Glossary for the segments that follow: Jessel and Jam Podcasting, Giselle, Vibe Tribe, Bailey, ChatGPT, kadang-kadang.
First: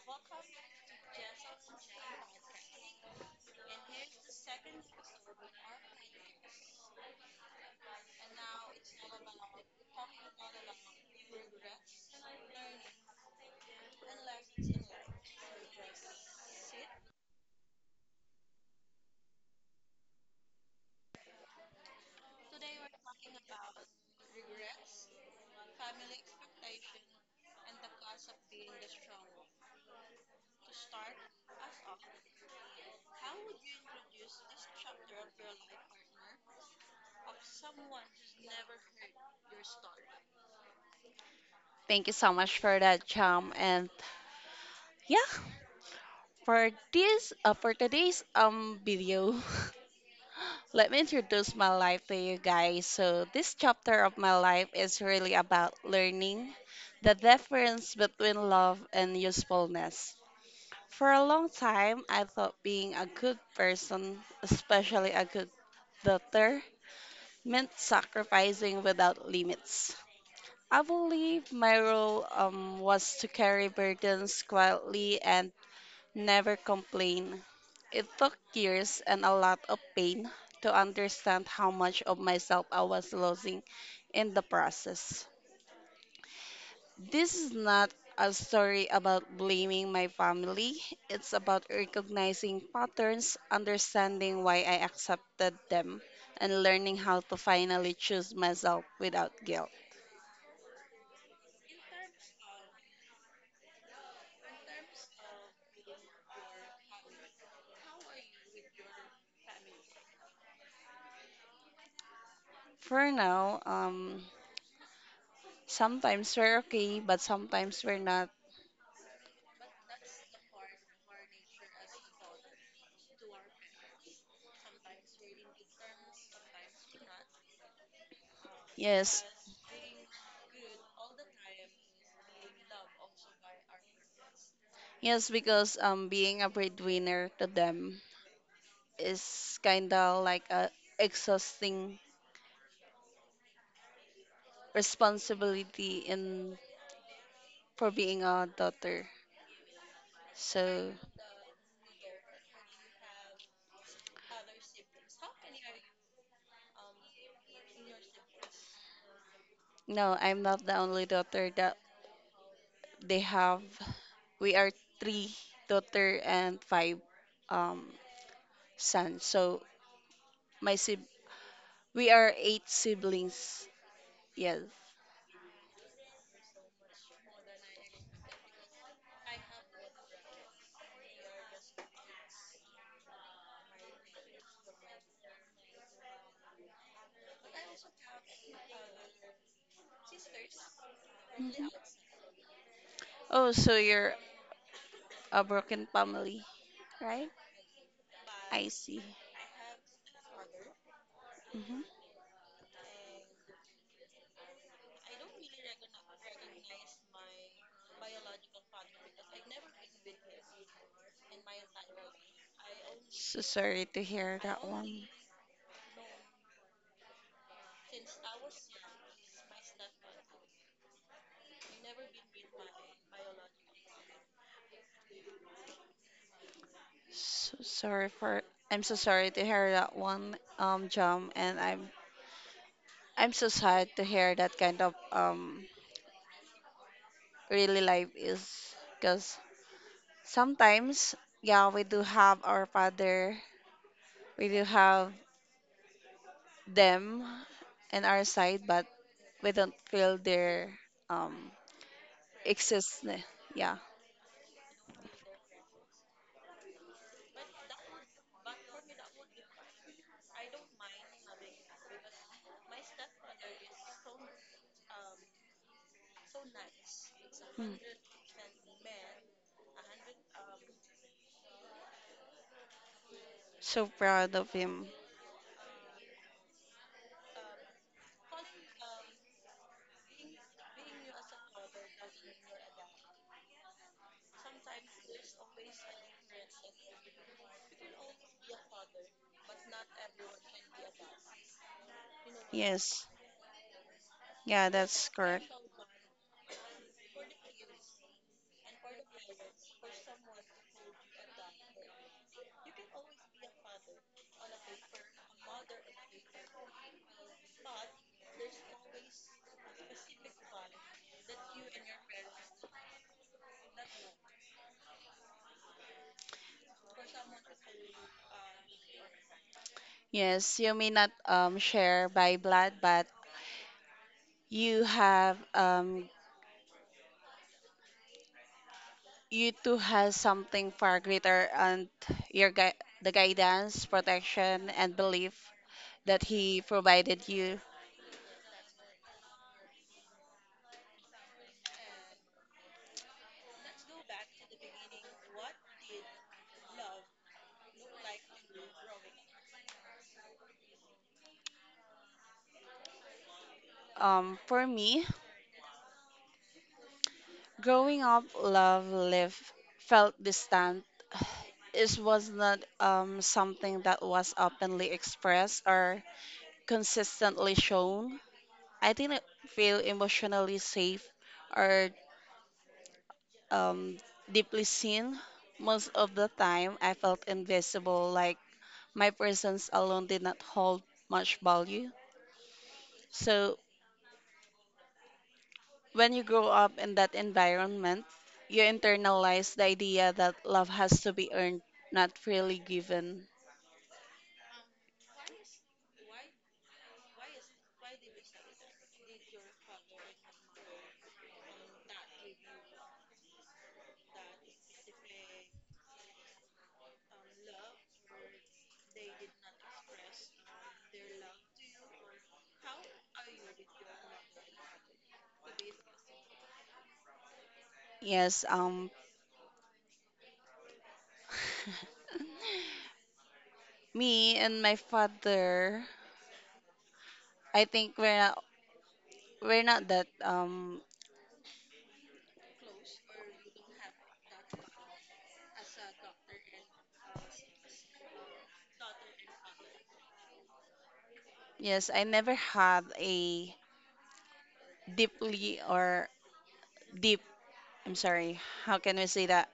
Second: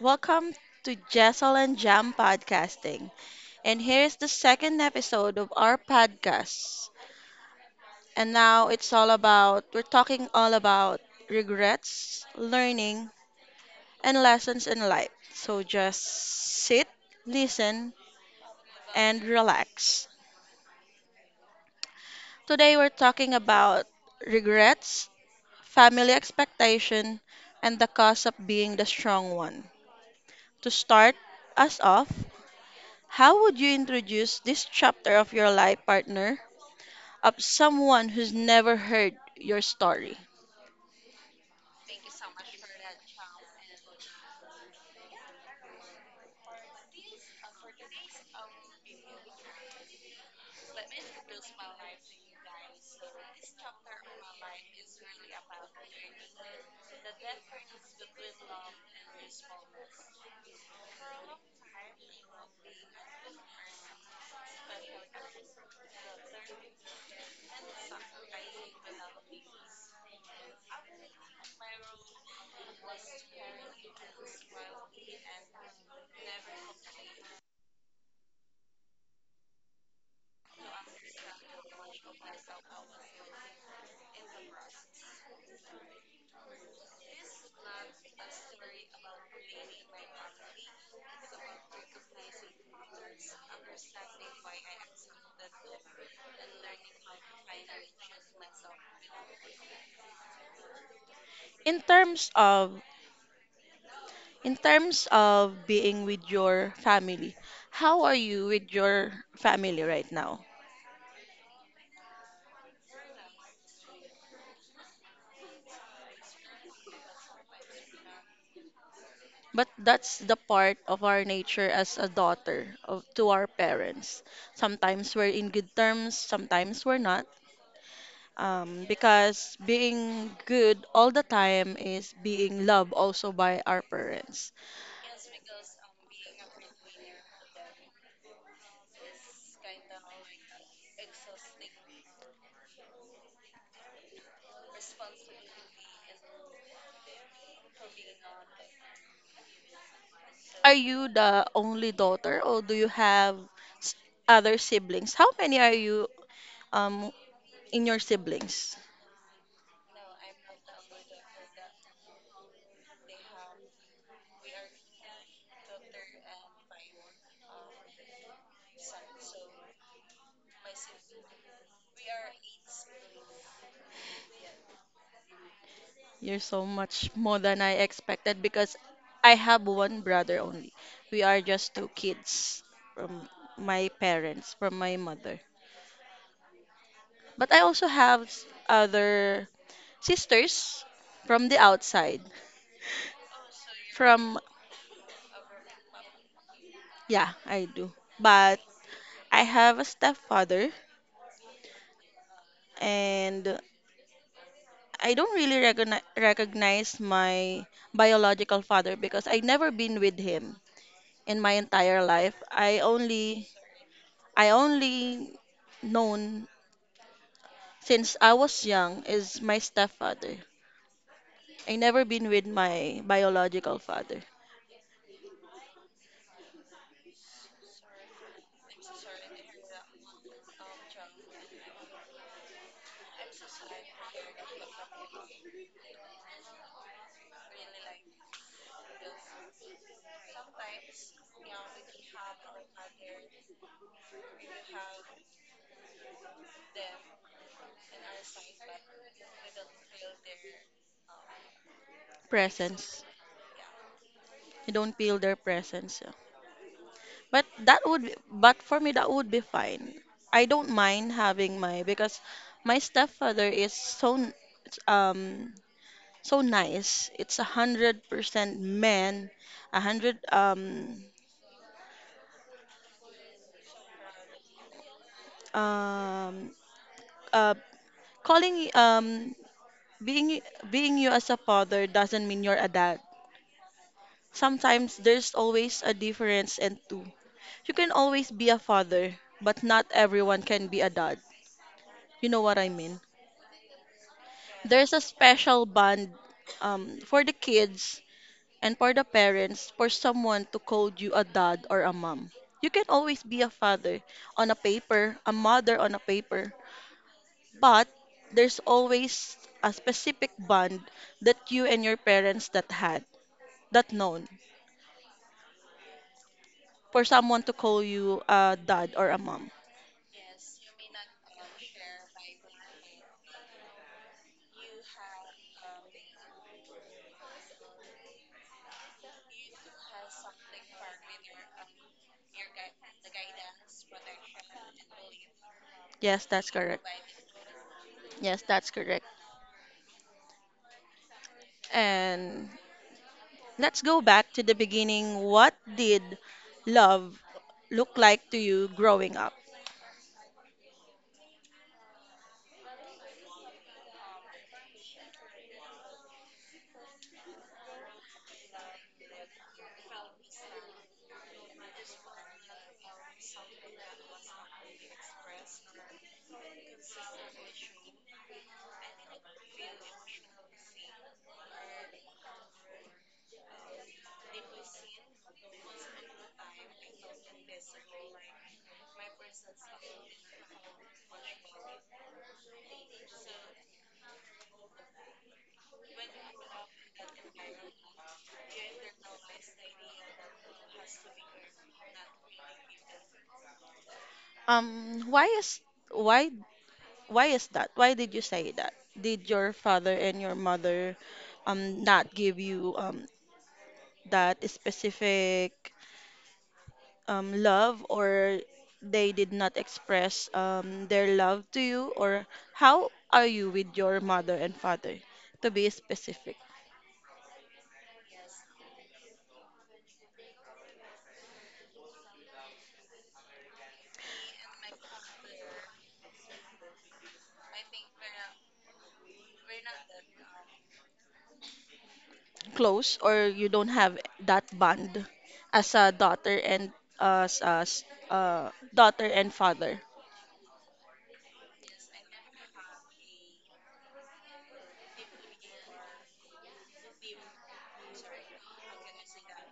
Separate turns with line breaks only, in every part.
Welcome to Jessel and Jam Podcasting. And here's the second episode of our podcast. And now we're talking all about regrets, learning, and lessons in life. So just sit, listen, and relax. Today we're talking about regrets, family expectation, and the cost of being the strong one. To start us off, how would you introduce this chapter of your life partner of someone who's never heard your story?
Thank you so much for that, Cham. And yeah, for today's video, let me introduce my life to you guys. So this chapter of my life is really about learning the difference between love and usefulness. For a long time, I thought being a good person, especially a good daughter, meant sacrificing without limits. I believe my role was to carry burdens quietly and never complain. It took years and a lot of pain to understand how much of myself I was losing in the process. This is not a story about blaming my family. It's about recognizing patterns, understanding why I accepted them, and learning how to finally choose myself without guilt.
In terms of in terms of being with your family, how are you with your family right now?
For now, sometimes we're okay, but sometimes we're not.
But that's the part of our nature as a daughter of to our parents. Sometimes we're in good terms, sometimes we're not. Um,
Yes.
because being good all the time is being loved also by our parents.
Yes, because being a breadwinner to them is kind of like a exhausting responsibility in for being a daughter.
Are
So
you the only daughter or do you have s- other siblings? How many are you um in your siblings?
no, I'm not the only daughter that they have. We are three daughter and five um, sons. So my sib- we are eight siblings. Yes.
You're so much more than I expected because I have one brother only. We are just two kids from my parents, from my mother. But I also have other sisters from the
Mhm.
outside.
Oh, so you're
From,
a broken family, right?
yeah, I do. But
I see.
I have a stepfather
Mm-hmm.
and I don't really recognize my biological father because I never been with him in my entire life.
So sorry to hear
I
that one.
only known since I was young is my stepfather. I never been with my biological father.
So sorry for I'm so sorry to hear that one, Jam, and I'm so sad to hear that kind of really life is, because sometimes, yeah, we do have our father, we do have them in our side, but we don't feel their um
Presence.
existence, yeah.
You don't feel their presence. Yeah. But for me that would be fine. I don't mind having my because my stepfather is so um so nice. It's a
Mm.
hundred percent men, a hundred
So proud of him.
um uh calling being being you as a father doesn't mean you're a dad. Sometimes there's always a difference and two. You can always be a father, but not everyone can be a dad. You know what I mean?
Yes, yeah,
There's a
that's correct.
special bond for the kids. And for the parents, for someone to call you a dad or a mom. You can always be a father on a paper, a mother on a paper, but there's always a specific bond that you and your parents that had, that known, for someone to call you a dad or a mom.
Yes, you may not share by blood, but you have, you too has something far greater, and your gui- the guidance, protection, and belief that
Yes, that's
he
correct.
provided you.
Yes, that's correct. And let's go back to the beginning. What did love look like to you growing up?
For me, growing up, love live felt distant. It was not something that was openly expressed or consistently shown. I didn't feel emotionally safe or, um, deeply seen. Most of the time, I felt invisible, like my presence alone did not hold much value. So, when you grow up in that environment, you internalize the idea that love has to be earned, not freely given.
Um, why is why Why is that? Why did you say that? Did your father and your mother not give you that specific love, or they did not express their love to you, or how are you with your mother and father to be specific?
Yes, me and my father, I think we're not that,
Close, or you don't have that bond as a daughter and as daughter and father
yes, I never had a deeply or deep. I'm sorry, how can we say that?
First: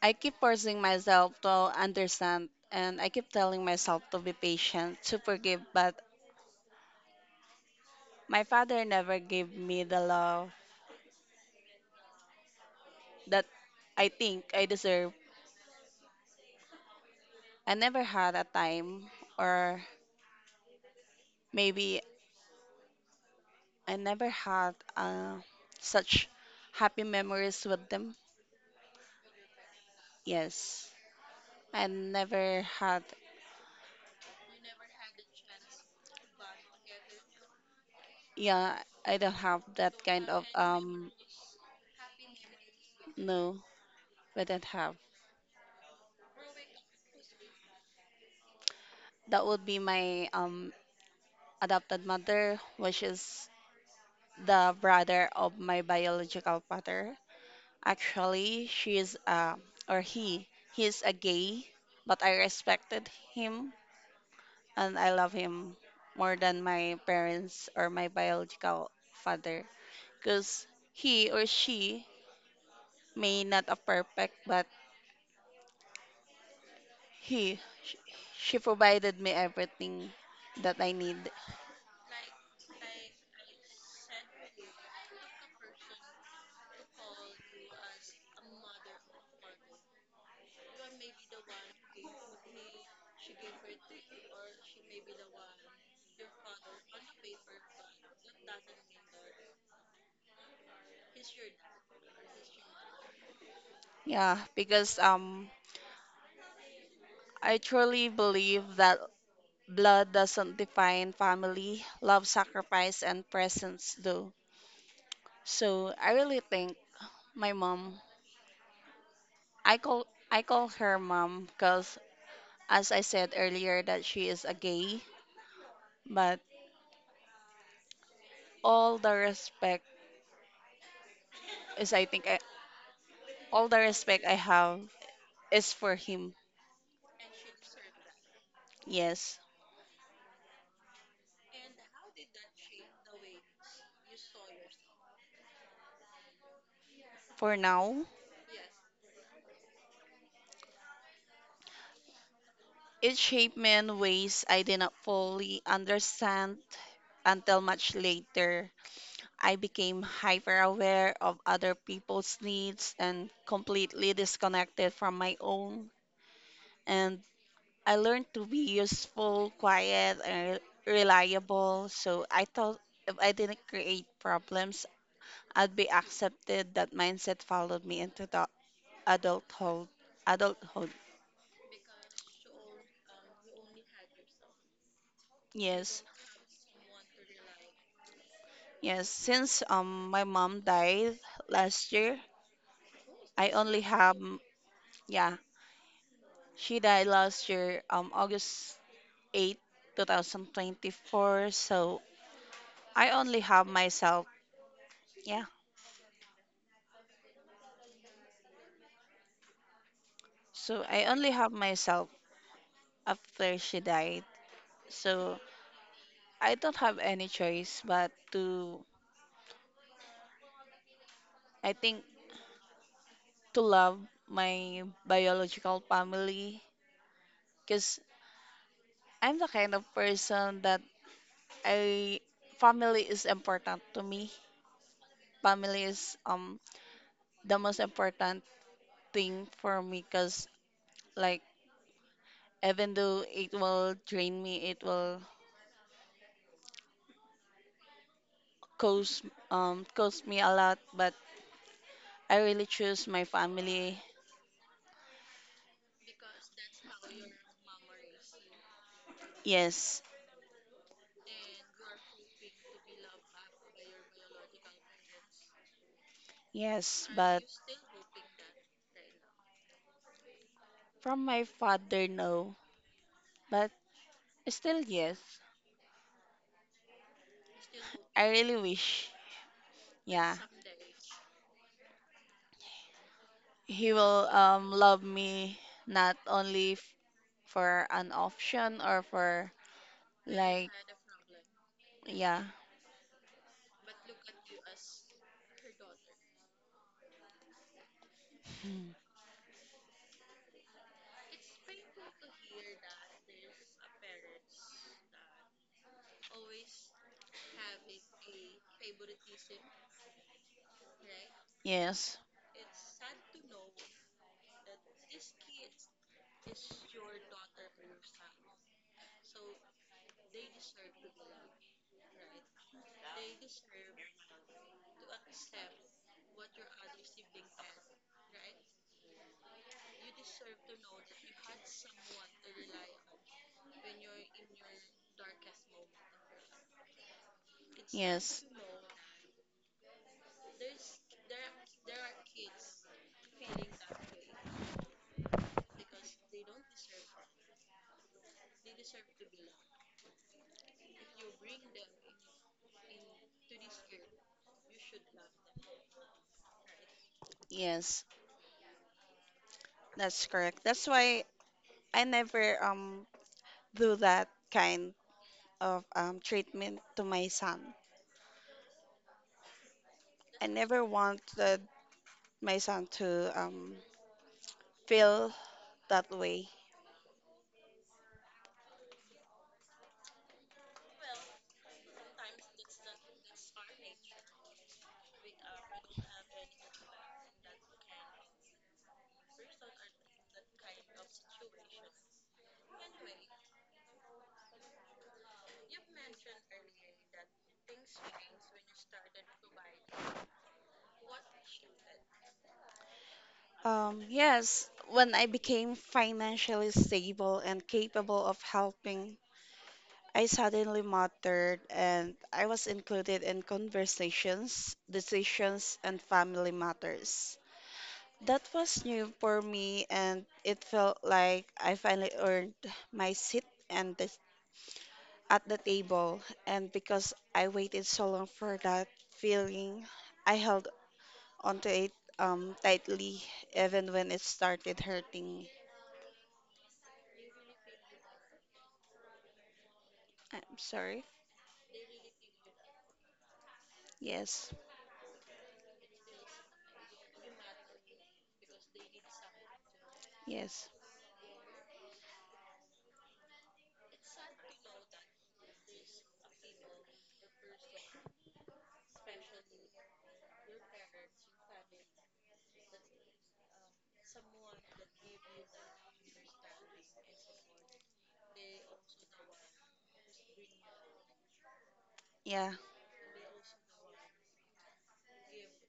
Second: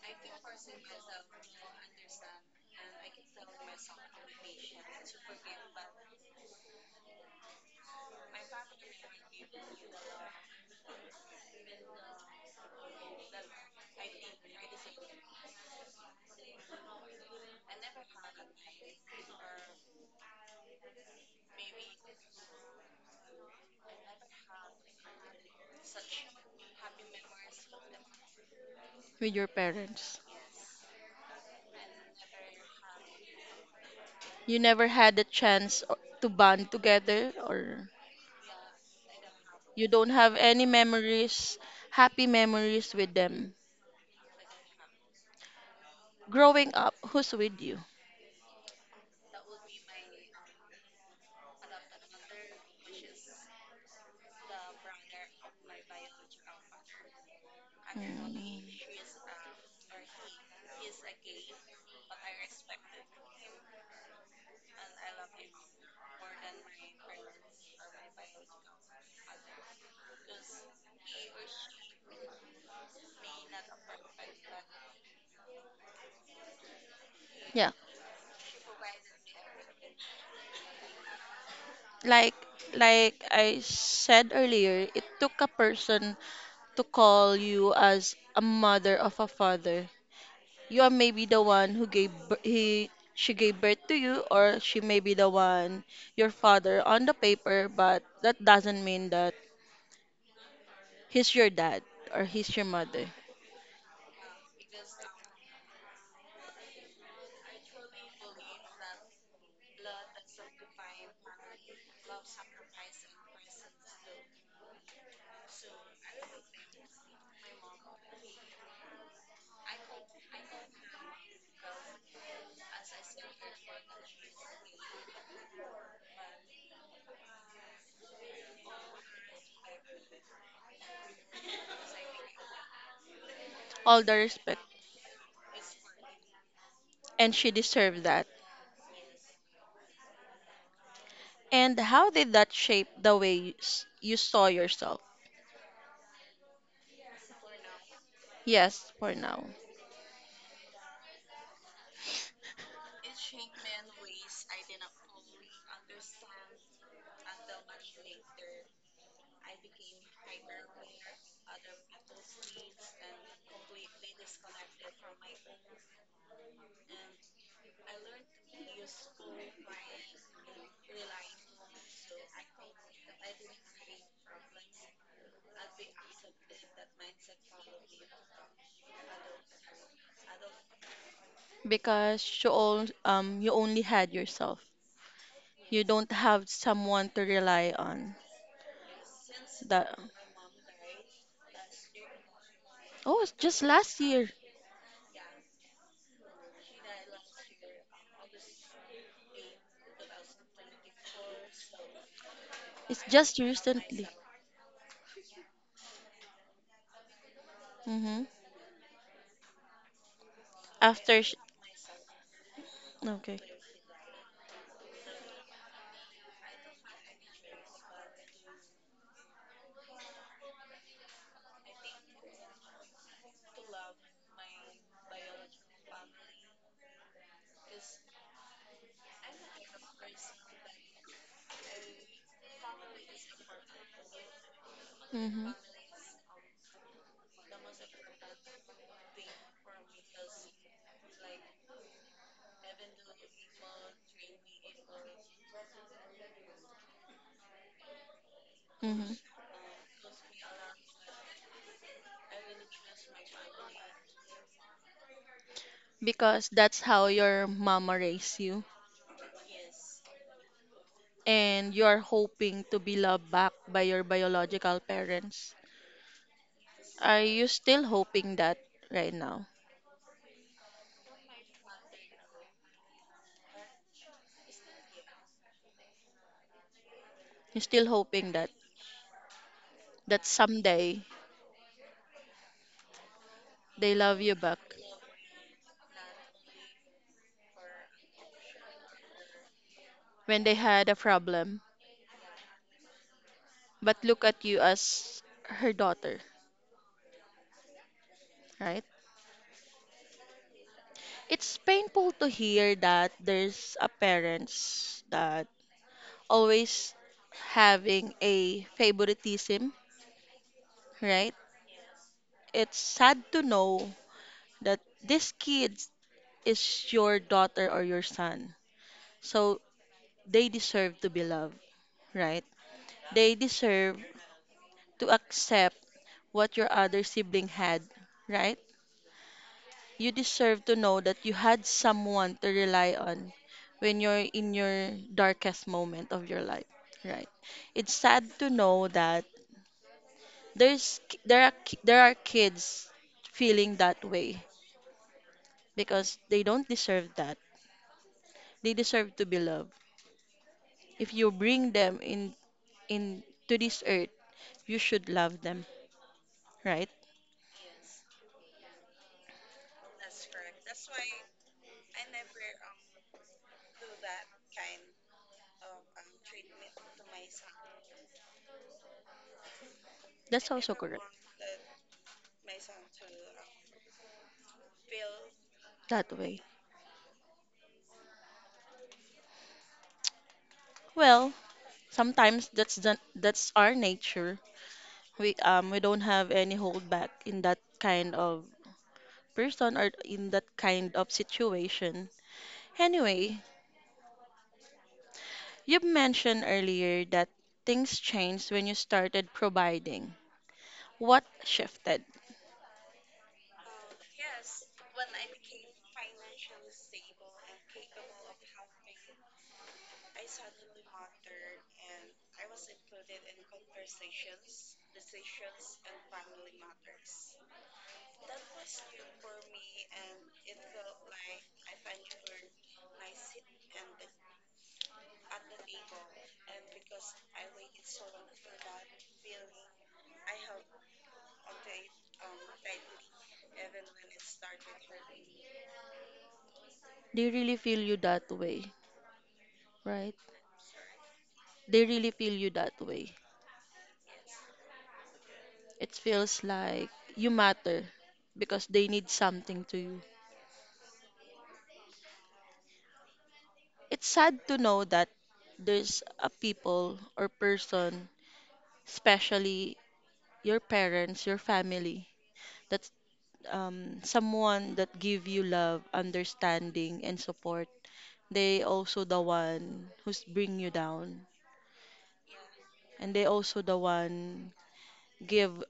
I keep forcing myself to understand and I keep telling myself to be patient, to forgive, but my father never gave me the love that I think I deserve. I never had a time, or maybe I never had, such happy memories with them.
with your parents?
Yes, I never had.
You never had a chance to bond together, or
Yeah, I don't have
you
that
don't
kind
have
of,
any memories, happy memories with them?
no, I don't have.
Growing up, who's with you?
That would be my adopted mother, which is the brother of my biological father.
Mm.
Actually, she is, or he is a gay, but I respected him and I love him more than my parents or my biological father, because he or she may not a perfect, but he,
Yeah.
sh- she provided me everything that I need.
Like like I said earlier, it took a person to call you as a mother of a father. You are maybe the one who gave bir- he she gave birth to you, or she may be the one your father on the paper, but that doesn't mean that he's your dad or he's your mother.
Yeah, because, I truly believe that blood doesn't define family, love, sacrifice, and presence do. So I really think, my mom, I call her mom because, as I said earlier, that she is a gay, but all the respect is, I think I, all the
All the
respect I
respect,
have is for him.
and she deserved that.
Yes.
And how did that shape the way you saw yourself?
For now,
Yes, for now,
it shaped me in ways I did not fully understand until much later. I became hyper aware of other people's needs and completely disconnected from my own. And I learned to be useful, quiet, and reliable. So I thought if I didn't create problems, I'd be accepted. That mindset followed me into the adulthood. Adulthood.
because you only had yourself. You
Yes.
don't have someone to rely on.
Yes. Since
That
my mom died last year,
Oh, it's
I
just
only
last
have,
year.
yeah, she died last year, August 8, 2024. So
It's
I
just
only have
recently.
myself, yeah.
Mm-hmm.
So I
After
only
sh-
have myself
okay.
after she died. So I don't have any choice but to, I think, to love my biological family, because I'm the kind of person that I, family is important to me.
Mhm.
Family is the most important thing for me, because, like, even though it will drain me, it will cost
Mhm.
cost me a lot, but I really choose my family.
Because that's how your mama raised you,
Yes.
and you're hoping to be loved back by your biological parents.
Yes,
Are
but
you still hoping that right now?
from my father, no. But still, yes.
You're still
I
hoping that
really wish,
that
yeah,
someday
he
they love
will
you back
love me, not only for an option or for,
when they
like,
had a problem,
yeah.
but look at you as her daughter, right?
Mm.
It's painful to hear that there's a parents that always having a favoritism, right?
Yes,
It's sad to know that this kid is your daughter or your son. So they deserve to be loved, right? They deserve to accept what your other sibling had, right? You deserve to know that you had someone to rely on when you're in your darkest moment of your life, right? It's sad
yes,
to know that there's ki- there are kids feeling that way, because they don't deserve that. They deserve to be loved. If you bring them in to this earth, you should love them, right?
yes. That's correct. That's why I never do that kind of treatment to my son. I
That's also
never
correct
wanted my son to, feel that
that way.
way.
Well, sometimes that's our nature. We don't have any hold back in that kind of person or in that kind of situation. Anyway, you mentioned earlier that things changed when you started providing. What shifted?
Yes, when I became financially stable and capable of helping, I suddenly mattered, and I was included in conversations, decisions, and family matters. That was new for me, and it felt like I finally earned my seat and the at the table, and because I waited so long for that feeling, I held onto it, tightly, even when it started hurting.
They really feel you that way, right?
I'm sorry.
They really feel you that way.
Yes,
It feels like you matter because they need something to you.
yes,
It's sad to know that there's a people or person, especially your parents, your family, that's someone that give you love, understanding, and support. They also the one who's bring you down,
yeah.
and they also the one give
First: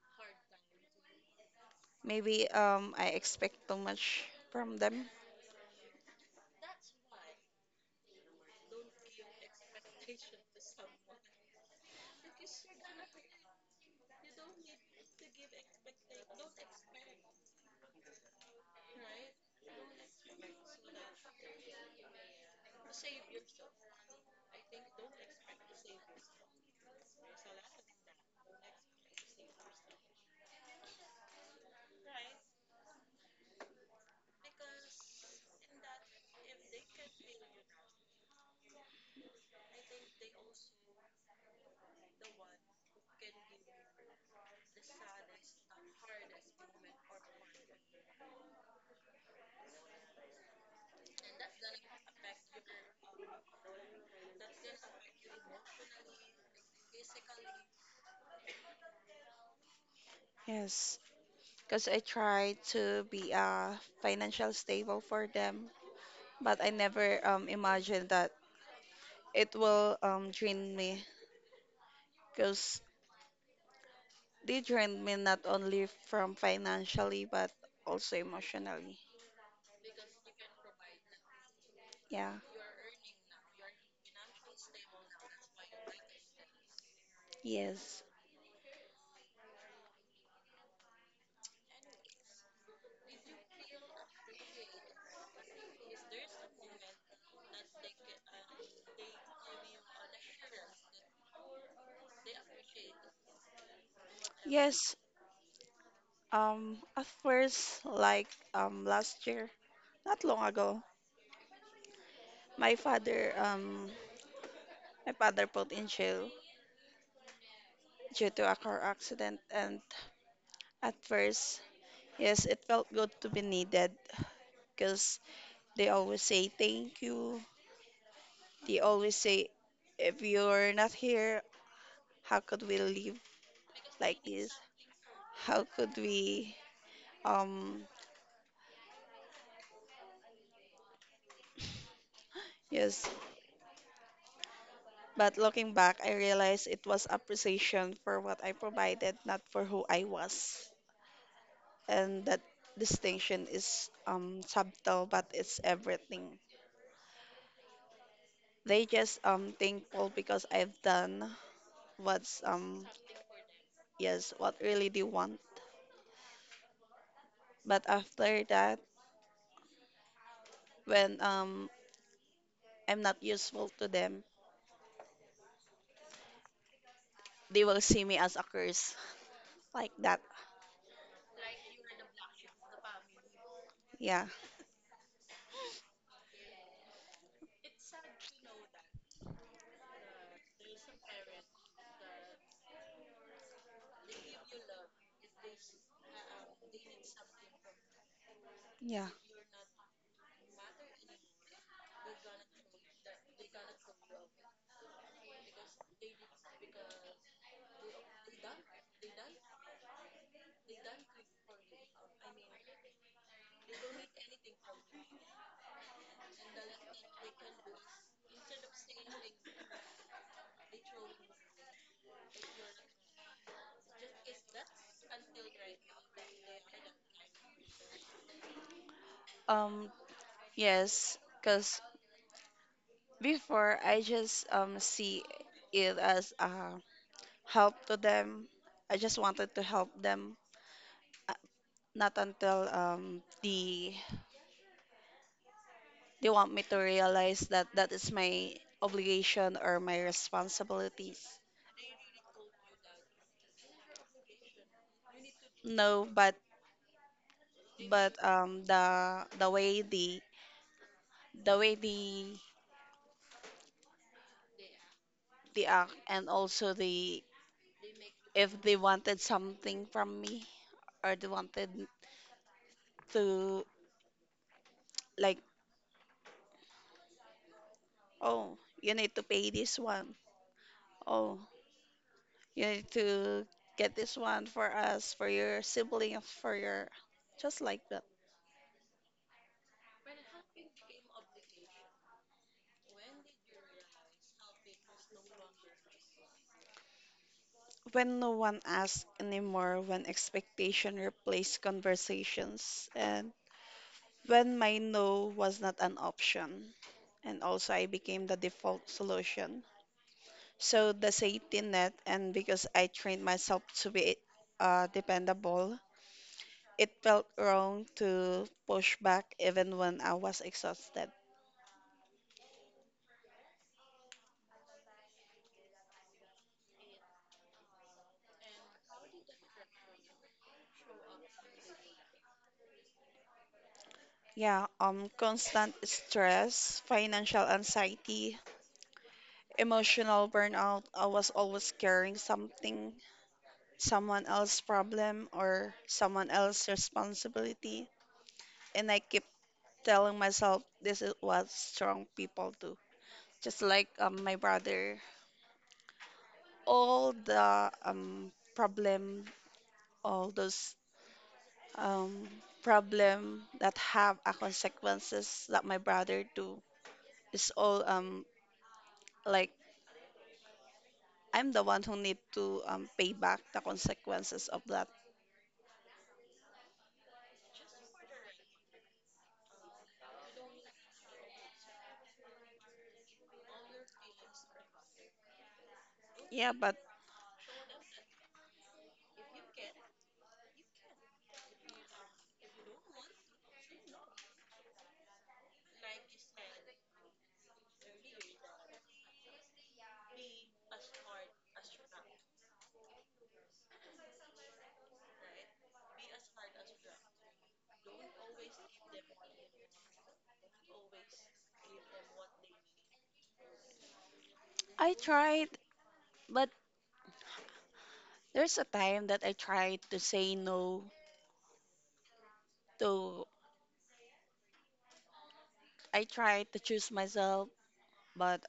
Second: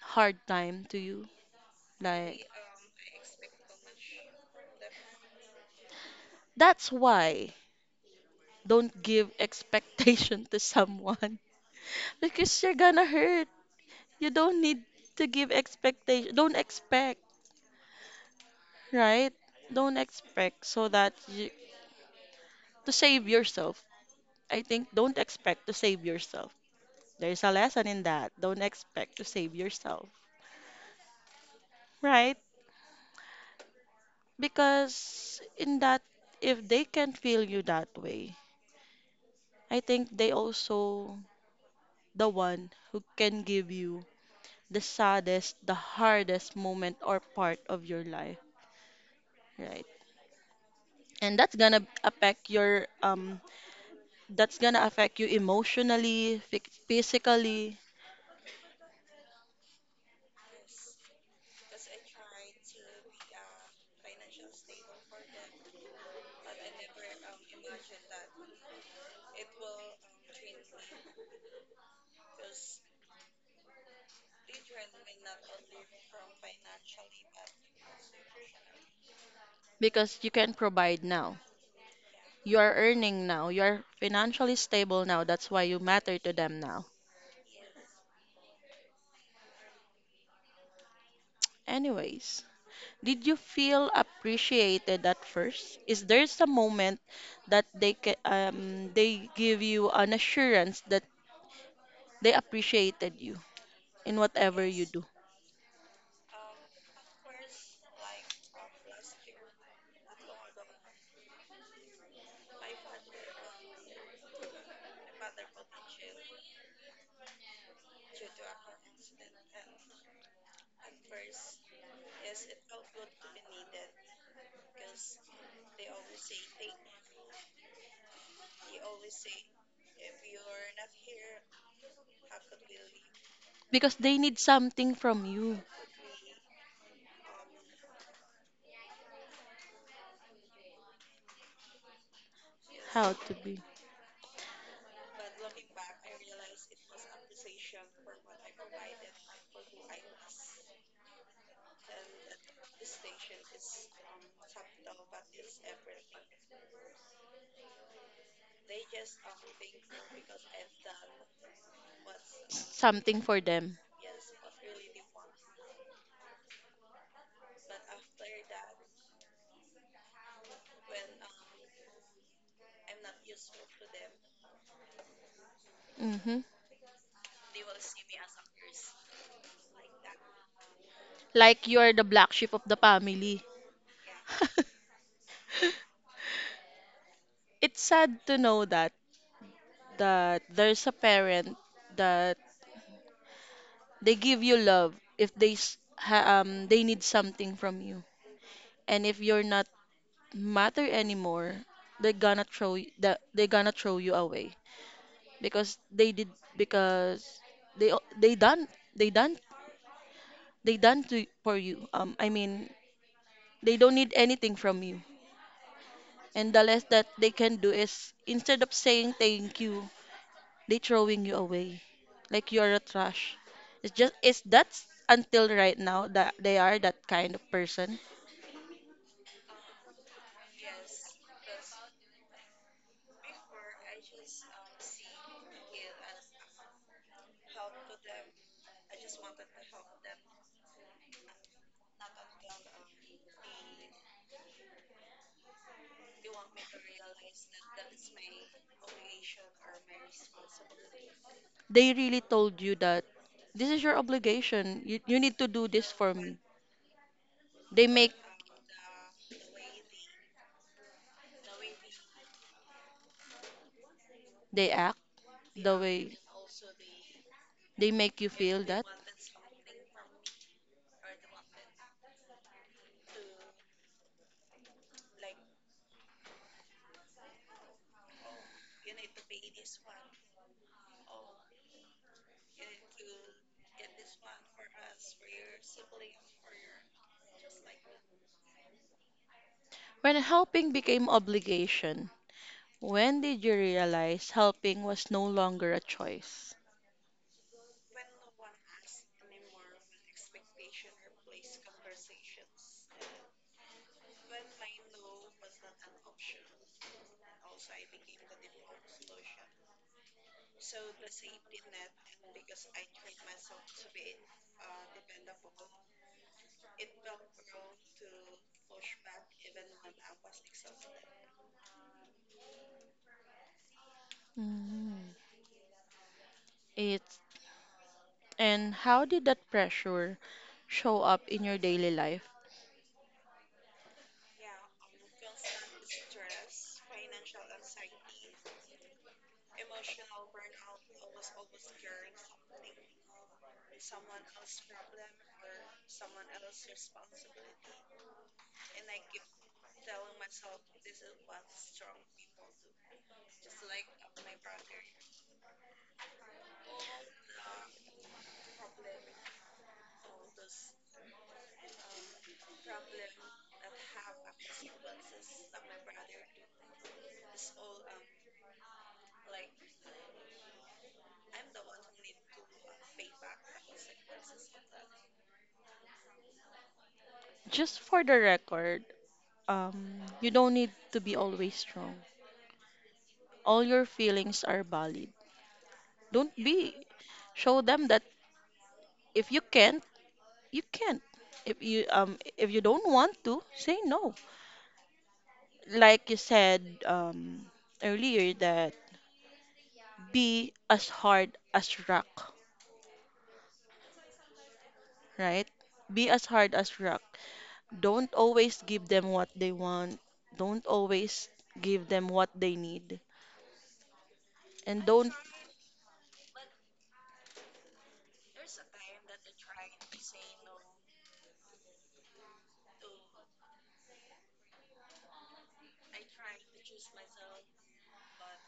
hard time to you. Like
Maybe, I expect too much from them.
that's why don't give expectation to someone because you're gonna hurt. You don't need to give expectation. Don't expect, right? Don't expect so that you to save yourself. I think don't expect to save yourself. There's a lesson in that. Don't expect to save yourself, right? Because in that, if they can feel you that way, I think they also the one who can give you the saddest, the hardest moment or part of your life. Right. And that's gonna affect your that's gonna affect you emotionally, physically,
Yes, because I try to be, financial stable for them, but I never, imagined that it will, drain me. Because they drained me not only from financially but also emotionally.
because you can provide now.
Yeah.
You are earning now. You are financially stable now. That's why you matter to them now.
Yes.
Anyways, did you feel appreciated at first? Is there some moment that they give you an assurance that they appreciated you in whatever you, yes,
Yes.
do?
At first, like, last year, not long ago, my father um my father put in jail due to a car accident, and at first, yes, it felt good to be needed, because they always say thank you. They always say, if you're not here, how could we live
Because they
like
need
this?
something from you.
How could we um Yes,
How to be?
but looking back, I realized it was appreciation for what I provided, not for who I was. And that distinction is, subtle, but it's everything. They just thankful because I've done what's,
Something for them.
yes, what really they want. But after that, when I'm not useful to them,
Hmm.
they will see me as a curse, like that.
Like you are the black sheep of the family.
Yeah,
It's sad to know that there's a parent that they give you love if they need something from you, and
yeah.
if you're not matter anymore they're gonna throw you away, because they did because they o- they done they done they done to for you, I mean they don't need anything from you. And the less that they can do is instead of saying thank you, they throwing you away. Like you're a trash. It's just it's that's until right now that they are that kind of person.
Um yes, because, before, I just see it as a help to them. I just wanted to help them. Uh, Not until, they want me to realize that that is my obligation or my responsibilities.
They really told you that this is your obligation. You need to do this
No,
for
but
me. They make
the way
they act
the
the
act
way
and also the
they make you
if
feel
they
that.
wanted something from me, or they wanted to, like, oh, you need to pay this one. Oh, you need to get this one for us, for your sibling, for your. Just like that.
When helping became obligation, when did you realize helping was no longer a choice?
When no one asks anymore, when expectation replaced conversations, and when my no was not an option. And also, I became the default solution. So, the safety net, and because I trained myself to be, dependable, it felt wrong to push back even when I was exhausted.
Mm. It's And how did that pressure show up in your daily life?
Yeah, constant stress, financial anxiety, emotional burnout. I was always carrying something, someone else's problem or someone else's responsibility. And I keep telling myself, this is what strong people do. Just like, my brother, all the, problem, all those, um, problem that have a consequences that my brother do is all like, I'm the one who need to, pay back the consequences of that.
Just for the record, you don't need to be always strong. All your feelings are valid. Don't
Yeah, but
be. Show them that if you can't, you can't. If you don't want to, say no. Like you said earlier that be as hard as rock, right? Be as hard as rock. Don't always give them what they want. Don't always give them what they need. And
I
don't
tried, but there's a time that I tried to say no to I tried to choose myself, but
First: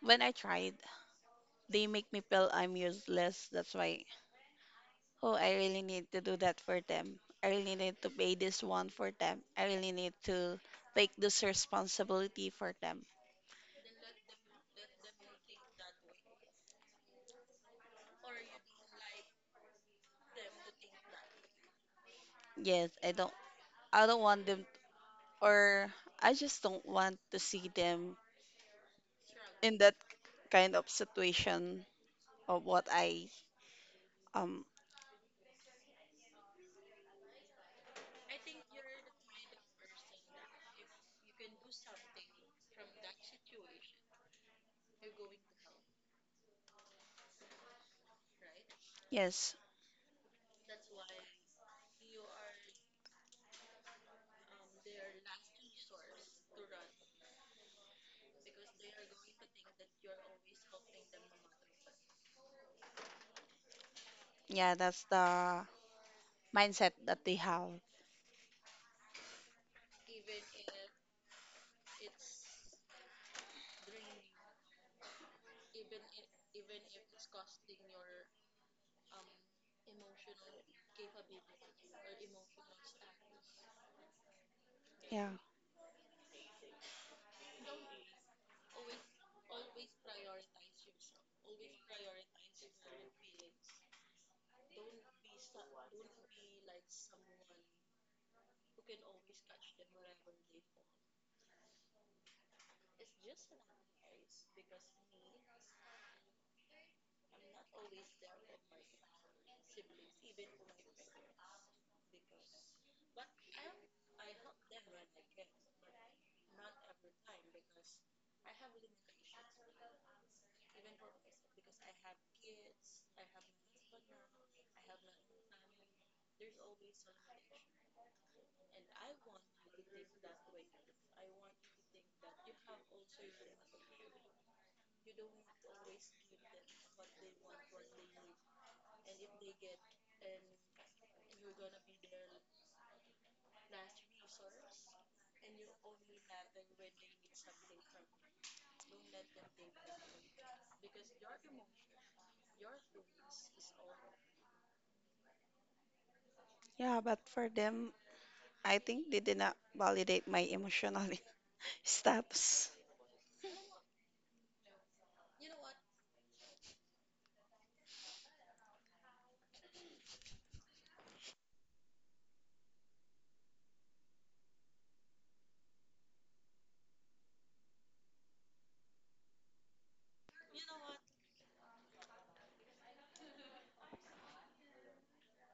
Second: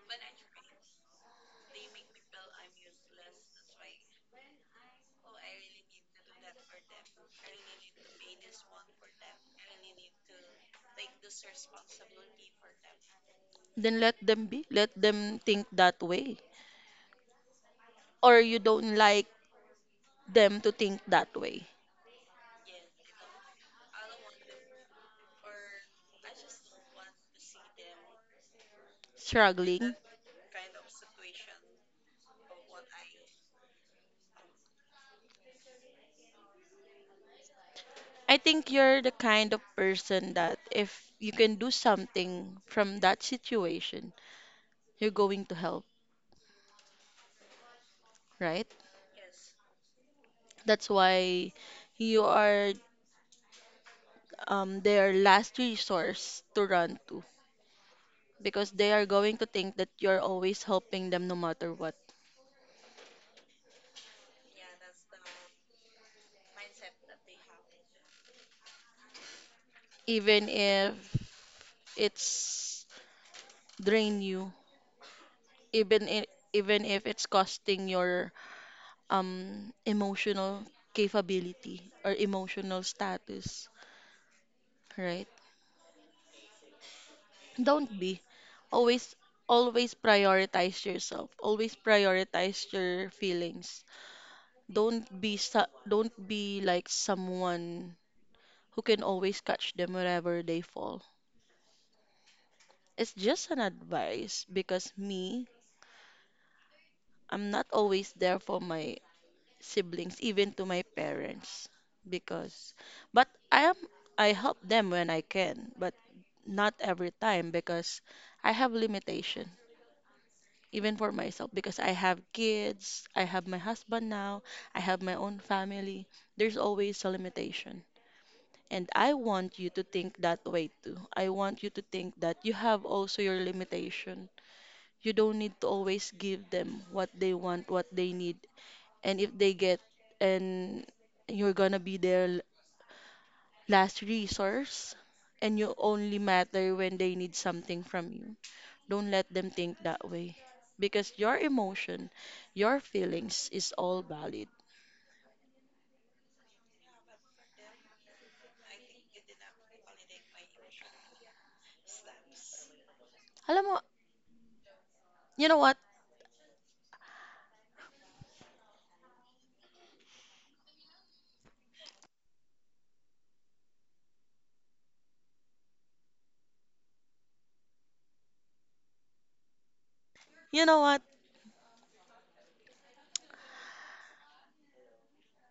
when I tried, they make me feel I'm useless. That's why, oh, I really need to do that for them. I really need to pay this one for them. I really need to take this responsibility for them.
then let them be. Let them think that way. Or you don't like them to think that way.
Yes, I don't want them, or I just don't want to see them in that
Struggling.
kind of situation, of what I, um
I think you're the kind of person that if you can do something from that situation, you're going to help, right?
yes.
That's why you are their last resource to run to, because they are going to think that you're always helping them no matter what,
Yeah, that's the mindset that they have.
even if it's drain you, even if, even if it's costing your emotional capability or emotional status, right?
Yeah,
Don't be always, always prioritize yourself, always prioritize your feelings. Don't be like someone who can always catch them wherever they fall. It's just an advice, because me, I'm not always there for my siblings, even to my parents. Because, but I am, I help them when I can, but not every time because I have limitation, even for myself, because I have kids, I have my husband now, I have my own family. There's always a limitation. And I want you to think that way too. I want you to think that you have also your limitation. You don't need to always give them what they want, what they need. And if they get and you're gonna be their last resource and you only matter when they need something from you. Don't let them think that way. Because your emotion, your feelings is all valid.
yeah, but for them, I think they did not validate my emotional status.
Alam mo, you know what? You know what?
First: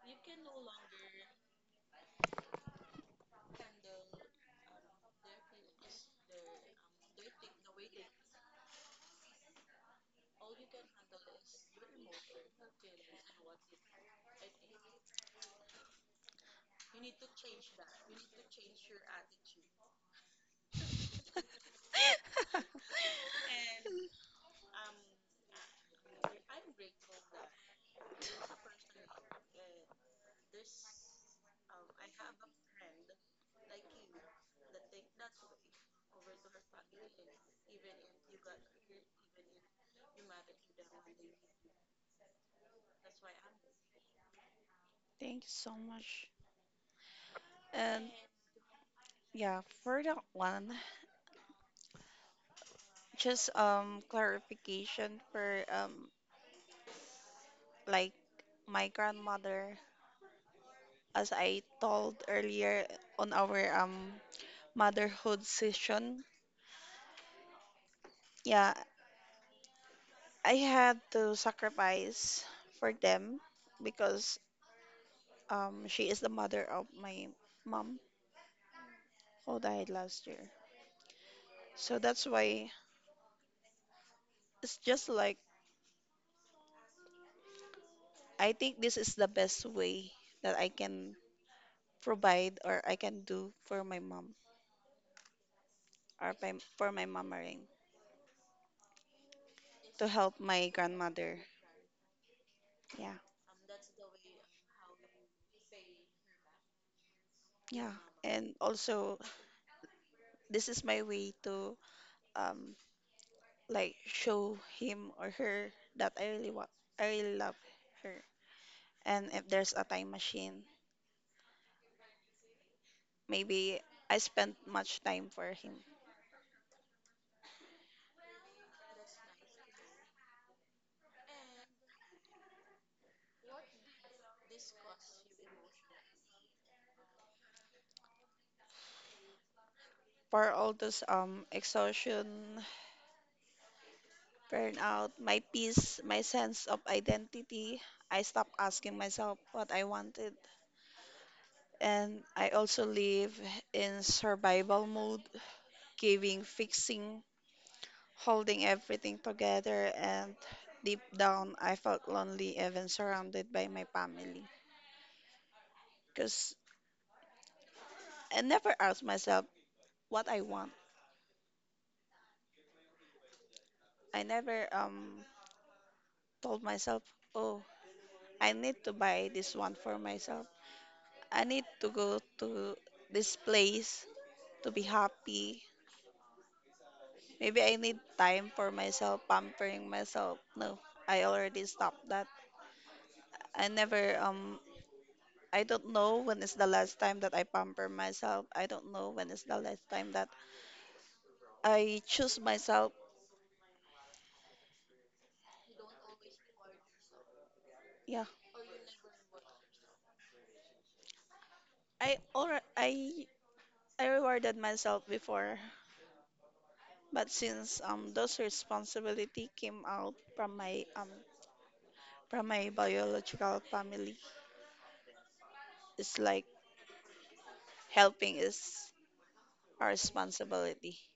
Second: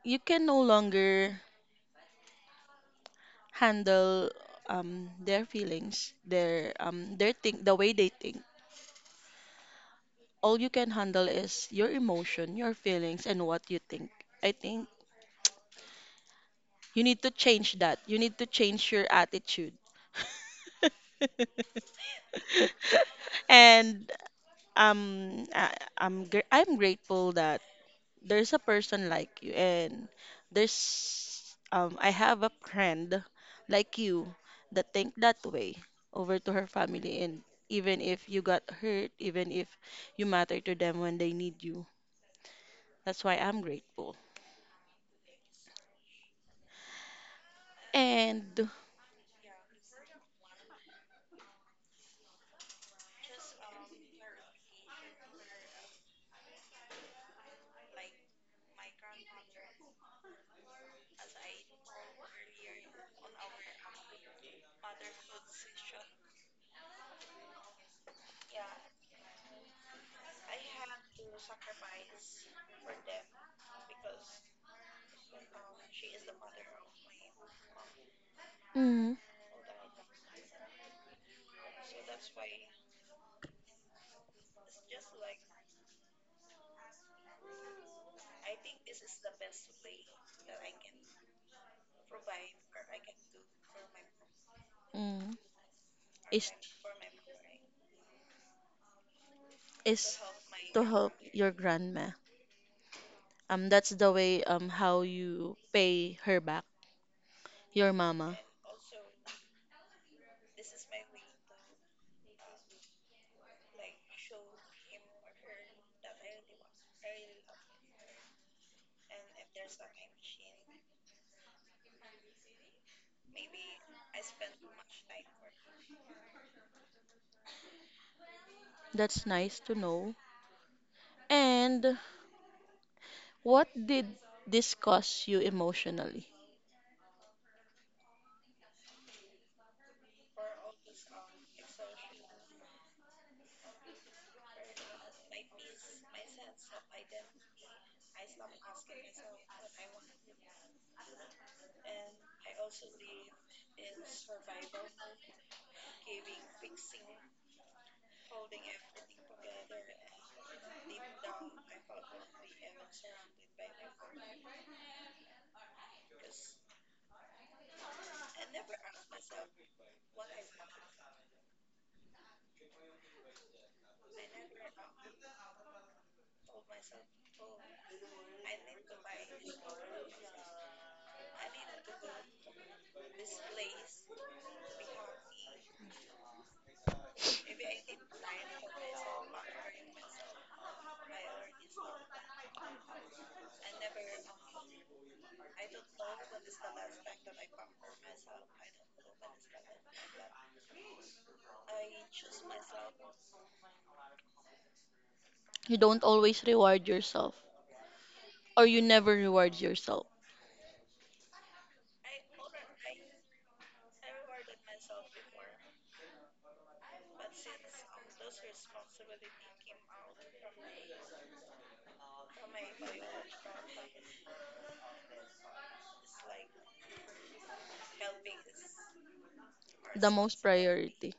You can no longer handle their feelings, their think the way they think. All you can handle is your emotion, your feelings, and what you think. I think you need to change that. You need to change your attitude. And I'm grateful that there's a person like you, and there's I have a friend like you that think that way over to her family, and even if you got hurt, even if you matter to them when they need you, that's why I'm grateful.
Thank you so much. And
And
yeah, for that one, just clarification for, like, my grandmother, as I told earlier on our motherhood session. Yeah, I had to sacrifice for them, because she is the mother of my mom
mm,
who died last year. So that's why, it's just like, I think this is the best way that I can provide or I can do for my mom,
mm,
or
is
by, for my mommering, to
is
help my
to help
grandmother.
your grandma.
Yeah.
That's the way how you pay her back, your
Yeah.
mama.
And also, this is my way to um like, show him or her that I really love her. And if there's a time machine, maybe I spent much time for him.
That's nice to know. And what did this cost you emotionally?
For all those exhaustion, burnout, my peace, my sense of identity, I stopped asking myself what I wanted. And I also live in survival mode, giving, fixing, holding everything together, and deep down I felt lonely even surrounded by my family. Because I never asked myself what I want. I never told myself, oh, I need to buy this one for myself. I need to go to this place to be happy. Maybe I need time for myself, pampering myself. No, I already stopped that. I never, I don't know when is the last time that I pamper myself. I don't know when is the last time that I choose myself.
You don't always reward yourself,
Yeah,
or you never reward yourself.
I already, I, I rewarded myself before. But since those responsibility came out from my biological family. It's like helping is our
The most
responsibility.
priority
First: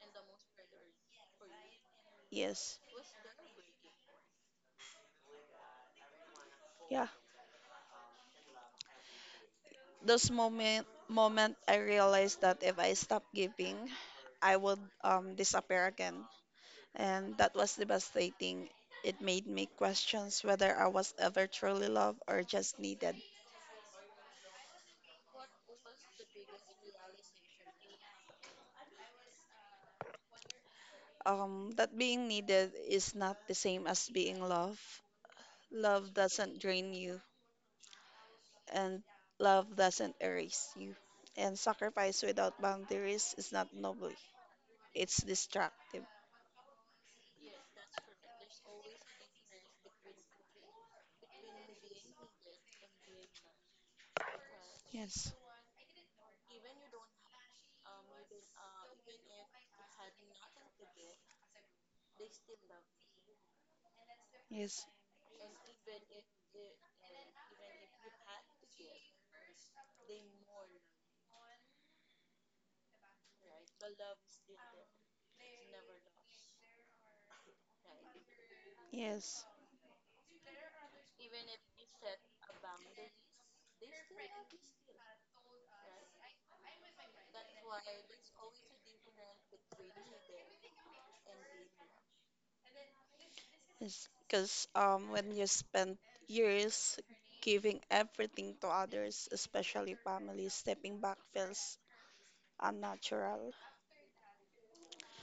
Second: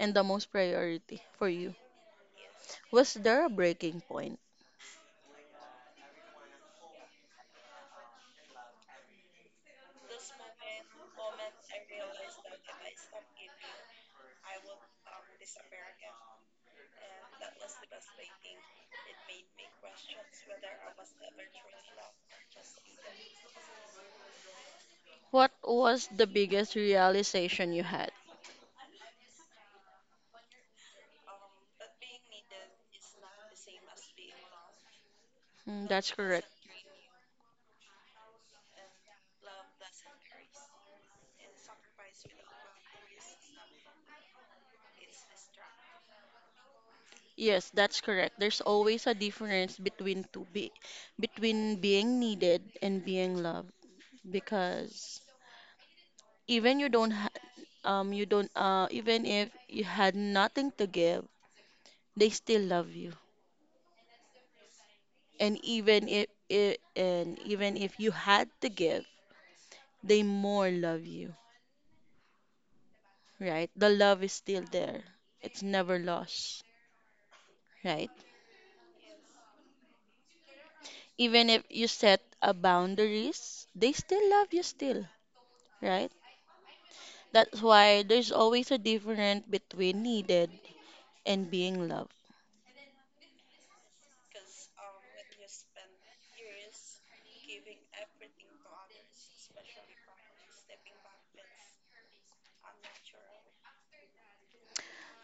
the most priority for you.
Yes.
Was there a breaking point?
Yeah. Those moment I realized that if I stop giving, I would disappear again. And that was devastating. It made me questions whether I was ever truly loved or just needed.
What was the biggest realization you had?
That being needed is not the same as being loved.
Mm, that's
Love
correct.
doesn't drain you, and love doesn't erase you. And sacrifice without boundaries is not noble. It's destructive.
Yes, that's correct. There's always a difference between to be between being needed and being loved, because
Yes,
even you don't ha you don't even if you had nothing to give, they still love you.
yes,
And even if you had to give, they more love you, right? The love is still there. It's never lost, right?
yes,
Even if you set a boundaries, they still love you still, right? That's why there's always a difference between needed and being loved.
yes. Because when you spend years giving everything to others, especially family, stepping back feels unnatural,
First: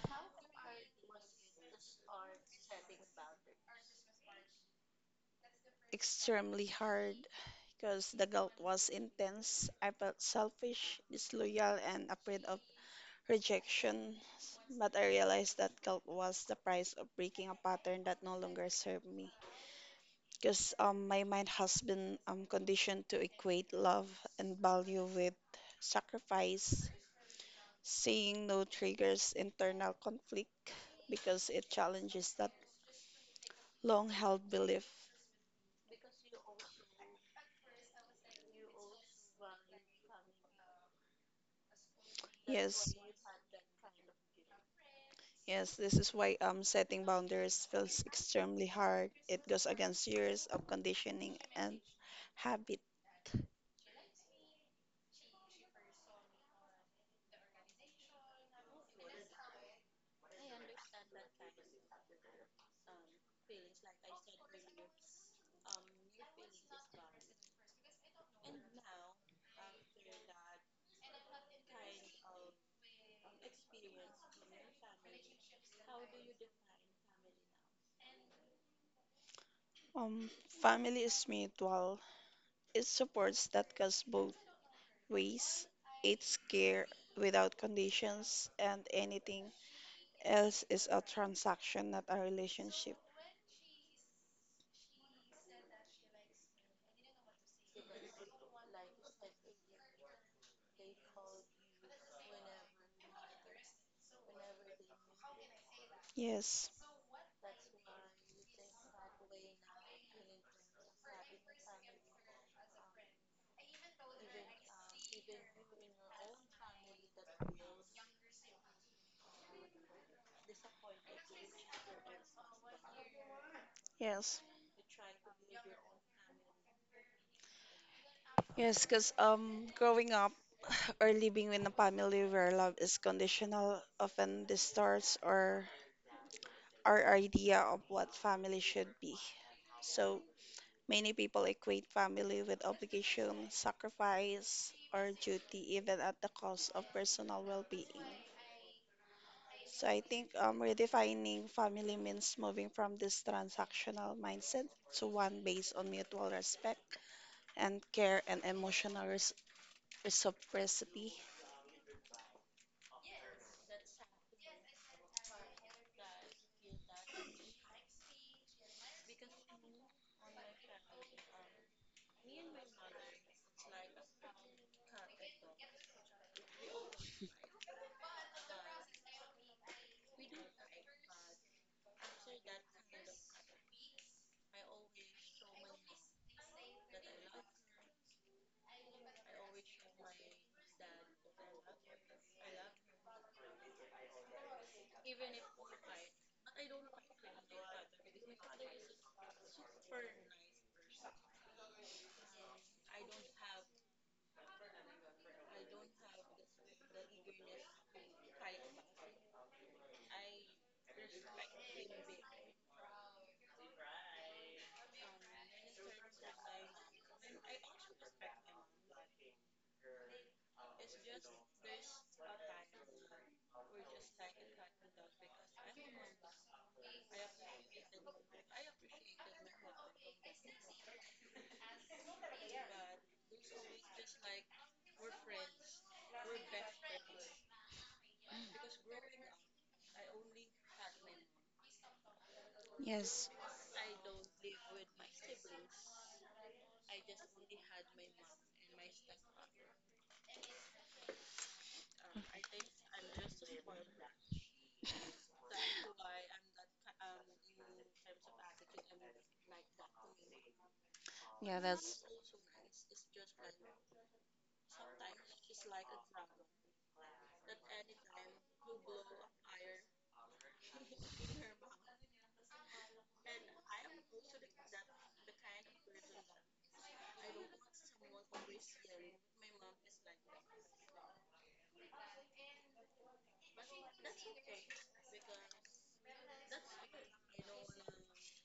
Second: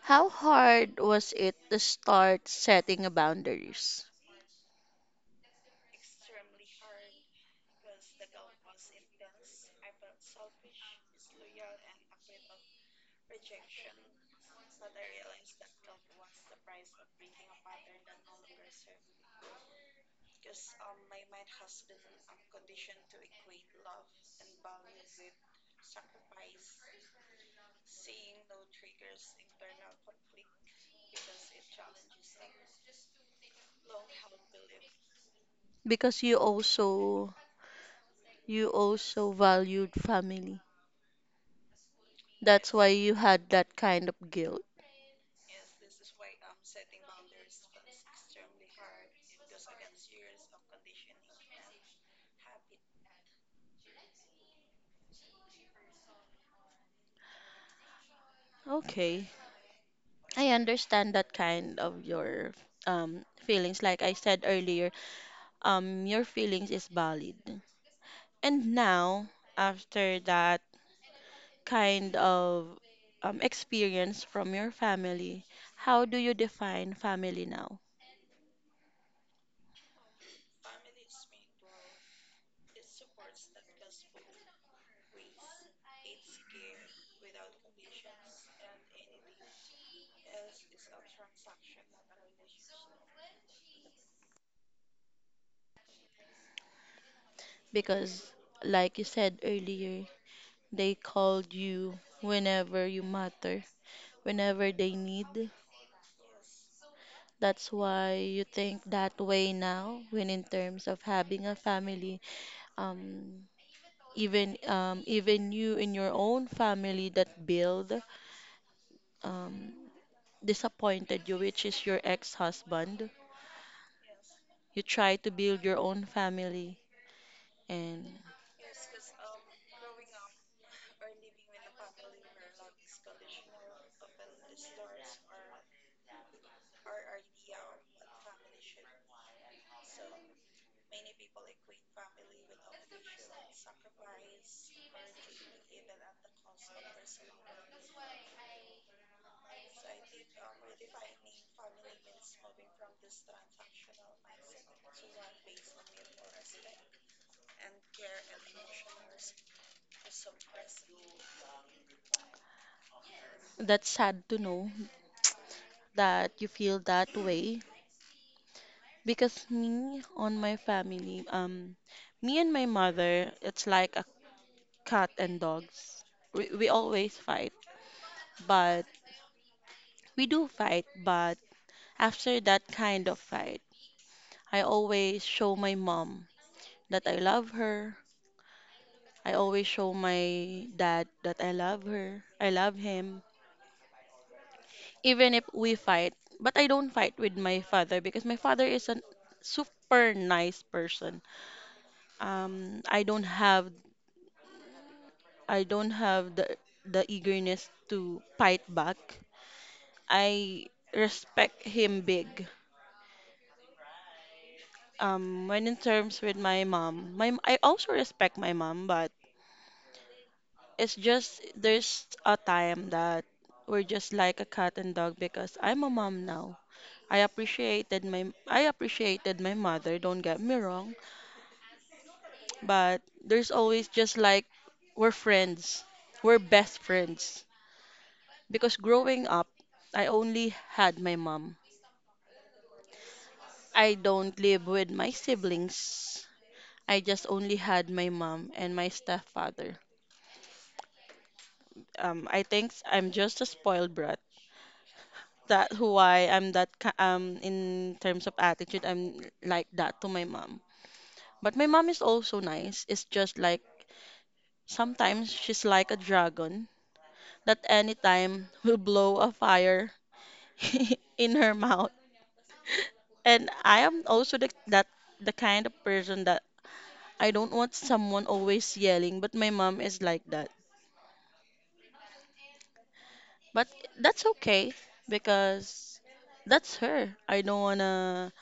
How hard was it to start setting a boundaries?
extremely hard. Because the guilt was intense, I felt selfish, disloyal, and afraid of rejection, but I realized that guilt was the price of breaking a pattern that no longer served me. Because my mind has been conditioned to equate love and value with sacrifice, saying no triggers internal conflict because it challenges that long held belief.
Because you also valued family. That's why
Yes,
you had that kind of guilt.
yes, this is why setting boundaries feels extremely hard. It goes against years of conditioning and habit.
Okay. I understand that kind of your feelings, like I said earlier. Um, your feelings is valid. And now after that kind of experience from your family, how do you define family now?
Um, Family is mutual. It supports that goes both ways. It's care without conditions, and anything else is a transaction, not a relationship.
Because, like you said earlier, they called you whenever you matter, whenever they need.
Yes,
That's why you think that way now, when in terms of having a family, um, even even you in your own family that build um, disappointed you, which is your ex-husband.
yes,
You try to build your own family. And
yes. Because growing up or living in a family where love is conditional often distorts or our idea of what family should be. So many people equate family with obligation, sacrifice, or duty, even at the cost of personal well being. So I think redefining family means moving from this transactional mindset to one based on mutual respect and care and reciprocity.
that's sad to know that you feel that way. Because me, on my family, me and my mother, it's like a cat and dogs. We always fight, but we do fight, but after that kind of fight, I always show my mom that I love her. I always show my dad that I love her. I love him even if we fight. But I don't fight with my father because my father is a super nice person. Um, I don't have I don't have the eagerness to fight back. I respect him big. When in terms with my mom, my I also respect my mom, but it's just there's a time that we're just like a cat and dog because I'm a mom now. I appreciated my mother, don't get me wrong, but there's always just like we're friends. We're best friends. Because growing up, I only had my mom.
Yes,
I don't live with my siblings. I just only had my mom and my stepfather. I think I'm just a spoiled brat. That why I'm in terms of attitude, I'm like that to my mom. But
yeah,
my mom
that's,
is also nice. It's just like sometimes she's like a dragon that anytime will blow a fire in her mouth. And I am also that the kind of person that I don't want someone always yelling, but my mom is like that. But that's okay because that's her. I don't want to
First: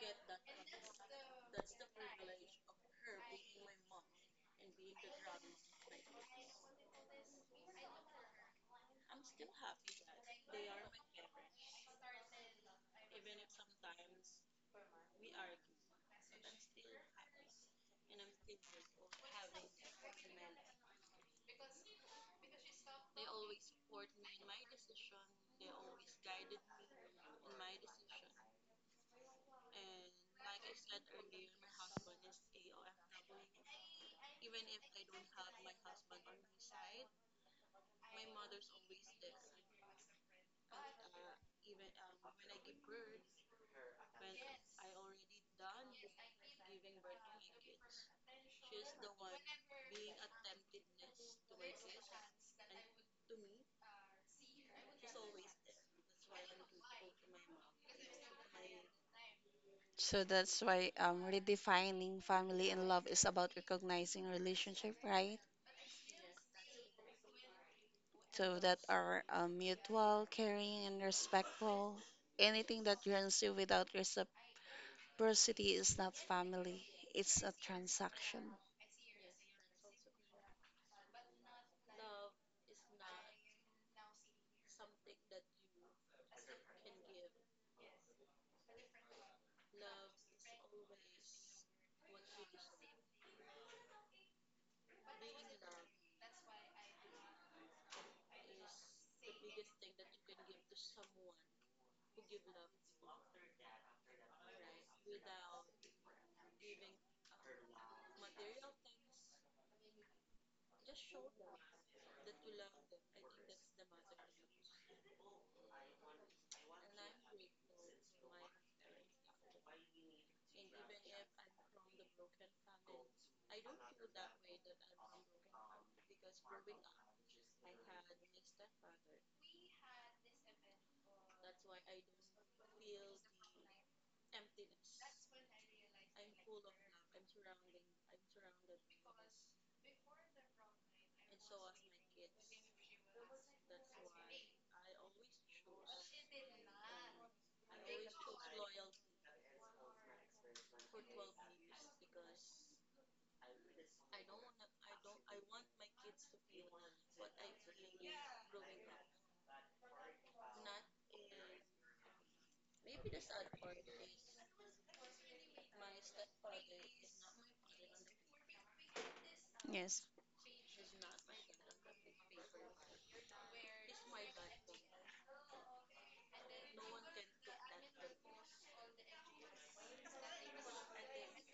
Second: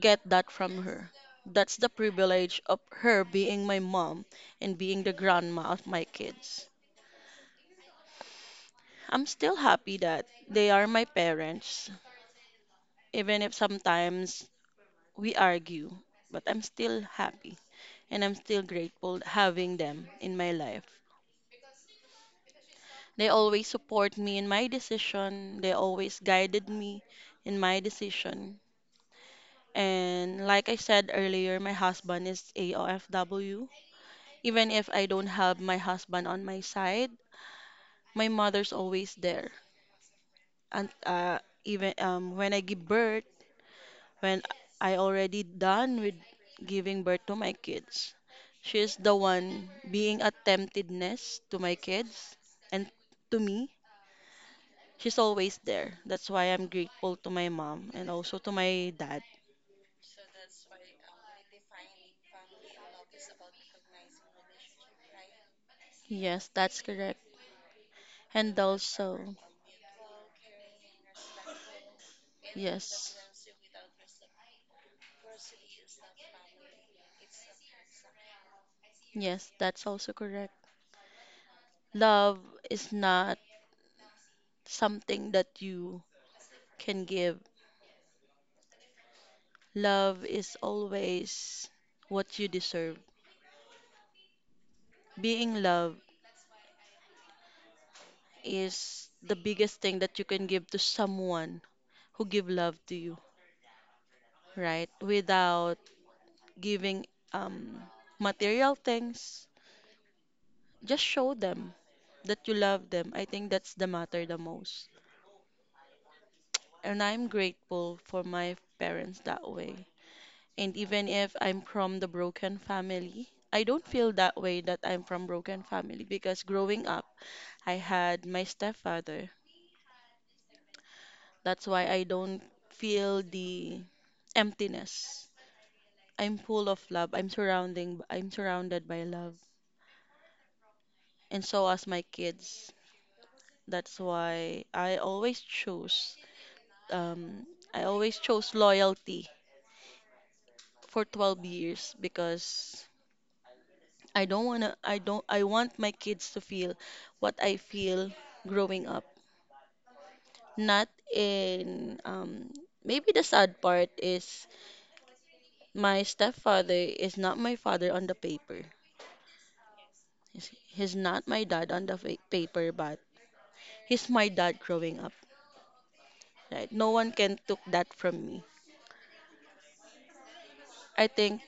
get that from her. That's the privilege of her being my mom and being the grandma of my kids. I'm still happy that they are my parents, even if sometimes we argue, but I'm still happy, and I'm still grateful having them in my life. They always support me in my decision, they always guided me in my decision. And like I said earlier, my husband is AOFW. Even if I don't have my husband on my side, my mother's always there. And even when I give birth, when I already done with giving birth to my kids, she's the one being a temptedness to my kids and to me, she's always there. That's why I'm grateful to my mom and also to my dad.
so that's why redefining family and love is about recognizing relationship, right?
Yes, that's correct.
So
And
that are
also,
mutual, caring, and respectful. Anything that
yes,
runs you without reciprocity is not family, it's a transaction.
yes, that's also correct. Love is not something that you can give. Love is always what you deserve. Being loved is the biggest thing that you can give to someone who give love to you, right? Without giving um material things, just show them that you love them. I think that's the matter the most. And I'm grateful for my parents that way. And even if I'm from the broken family, I don't feel that way that I'm from broken family because growing up, I had my stepfather. That's why I don't feel the emptiness. I'm full of love. I'm surrounded by love. And so as my kids. That's why I always choose um, I always chose loyalty for 12 years because I don't want to I don't I want my kids to feel what I feel growing up. Not in maybe the sad part is my stepfather is not my father on the paper.
Yes,
He's not my dad on the paper, but he's my dad growing up. Right? No one can took that from me. I think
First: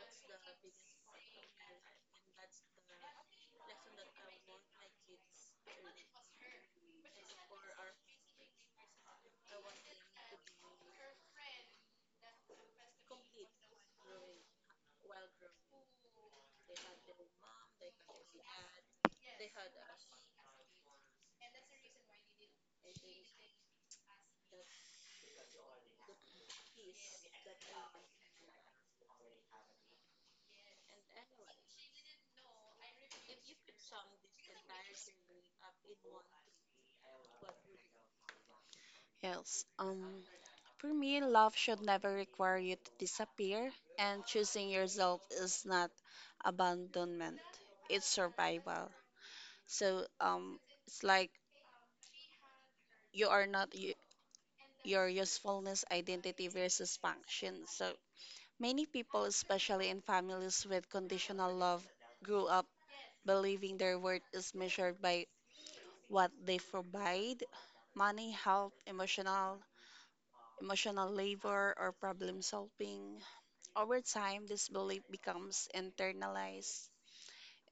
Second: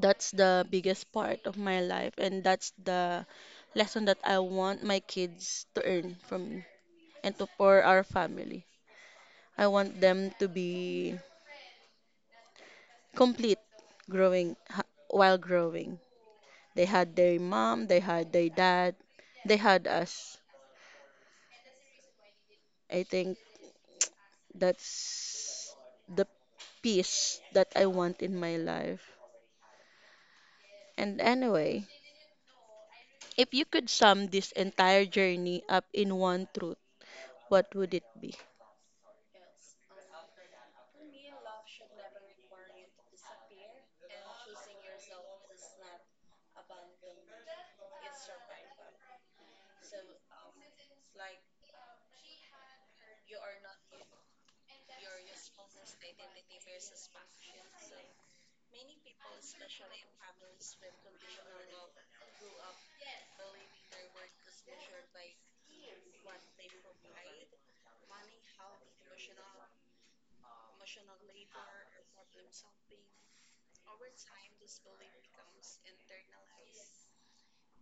that's the biggest part of my life, and that's the lesson that I want my kids to earn from me and to for our family. I want them to be complete growing while growing. They had their mom, they had their dad, they had us. I think that's the peace that I want in my life. And anyway, if you could sum this entire journey up in one truth, what would it be?
yes. For me, love should never require you to disappear, and choosing yourself is not abandonment, it's survival. So, it's like you are not y- your usefulness, identity versus function. So, many people, especially in families with conditional love, grew up believing their worth is measured by what they provide money, help, emotional labor, or problem solving. Over time, this belief becomes internalized.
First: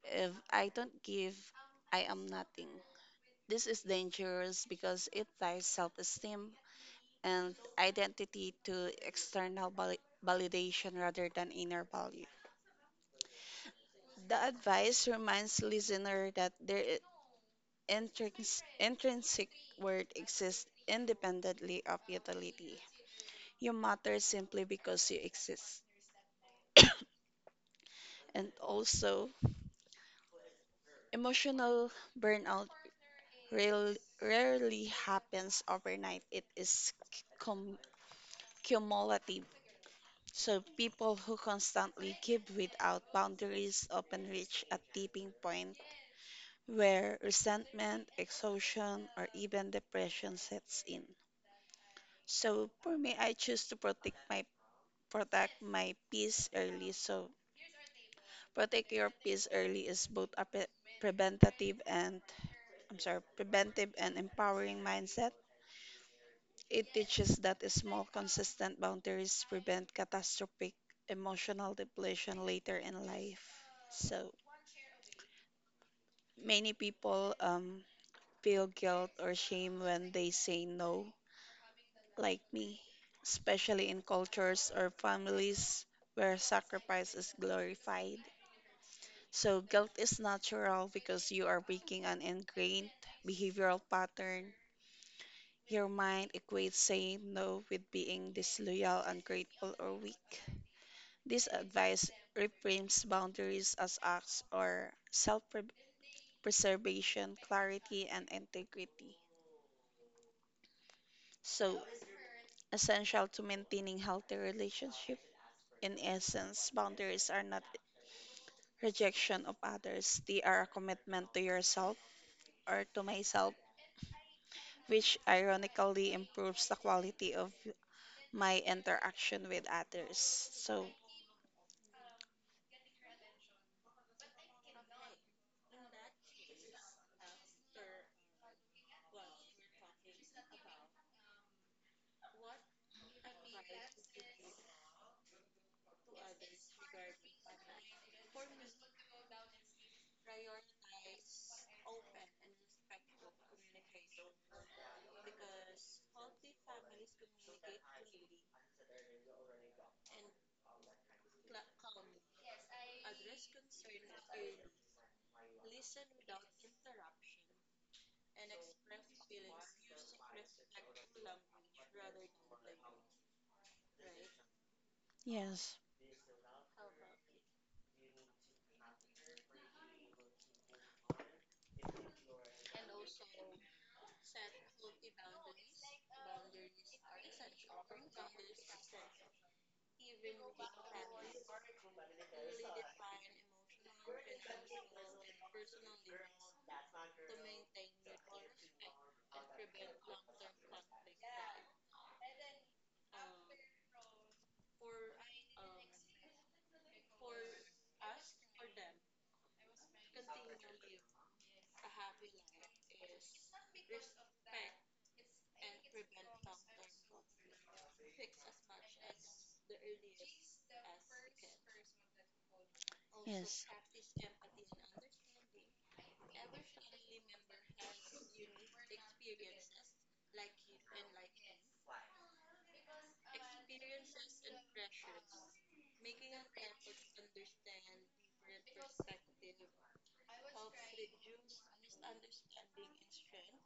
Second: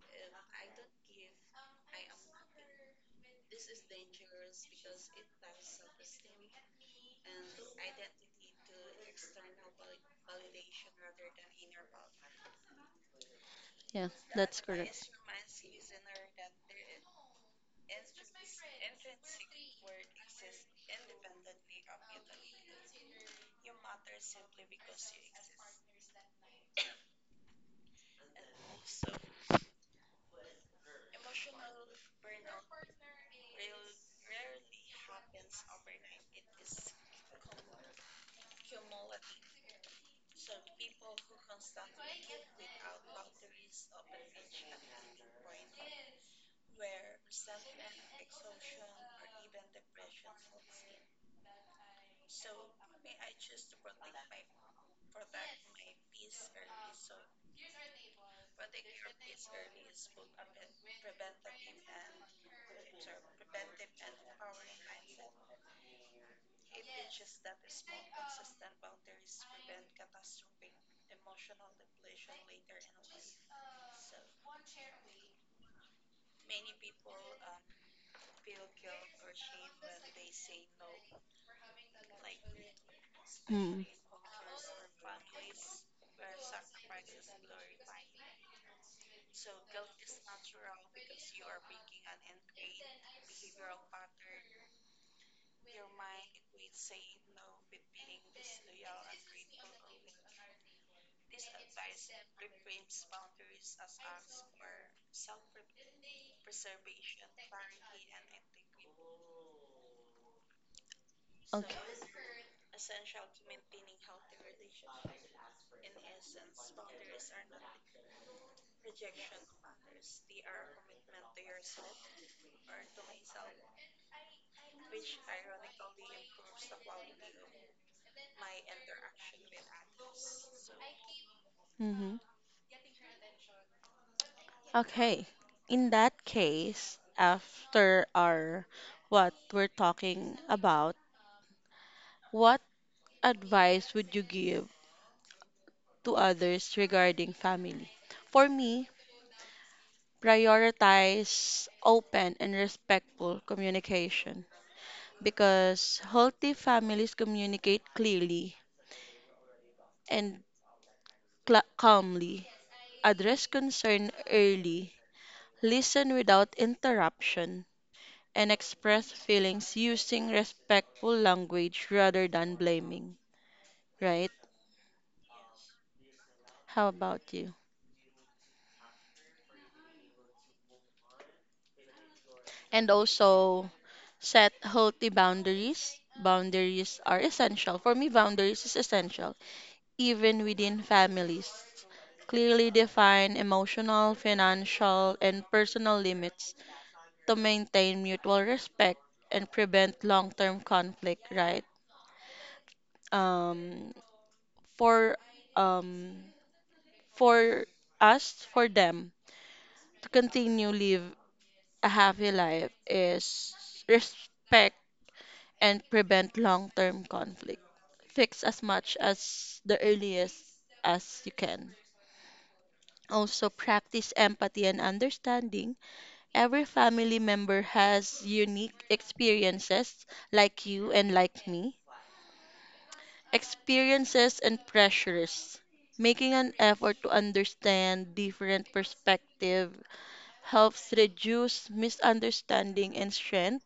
If I don't give, I am nothing. This is dangerous because it ties self esteem and identity to validation rather than inner value.
Yeah,
The
that's
advice
correct.
reminds listener that their intrinsic worth exists independently of utility. You matter simply because you exist. And also, emotional burnout rarely happens overnight. It is cum- cumulative. So people who constantly give without boundaries often reach a tipping point where resentment, exhaustion, or even depression sets in. So for me, I choose to protect my peace early. So protect your peace early is both a pre- preventative and I'm sorry, preventive and empowering mindset. It teaches that small, consistent boundaries prevent catastrophic emotional depletion later in life. So many people feel guilt or shame when they say no like me,
Mm.
especially in cultures or families where sacrifice is glorified. So, guilt is natural because you are breaking an ingrained behavioral pattern. Your mind equates saying no with being disloyal, ungrateful, or weak. This advice reframes boundaries as acts or self preservation, clarity, and integrity.
Okay.
So, essential to maintaining healthy relationships. In essence, boundaries are not rejection of others, they are a commitment to yourself or to myself, which ironically improves the quality of my interaction with others. So,
Hmm. Okay. In that case, after our what we're talking about, what advice would you give to others regarding family? For me, prioritize open and respectful communication because healthy families communicate clearly and cla calmly. Address concern early, listen without interruption, and express feelings using respectful language rather than blaming, right?
yes,
How about you? And also, set healthy boundaries. Boundaries are essential. For me, boundaries is essential, even within families. Clearly define emotional, financial, and personal limits to maintain mutual respect and prevent long-term conflict, right? um, for um, for us, for them to continue live a happy life is respect and prevent long-term conflict. Fix as much as the earliest as you can. Also,
yes.
practice empathy and understanding. Every family member has unique experiences, like you and like me, experiences and pressures. Making an effort to understand different perspective helps reduce misunderstanding and strength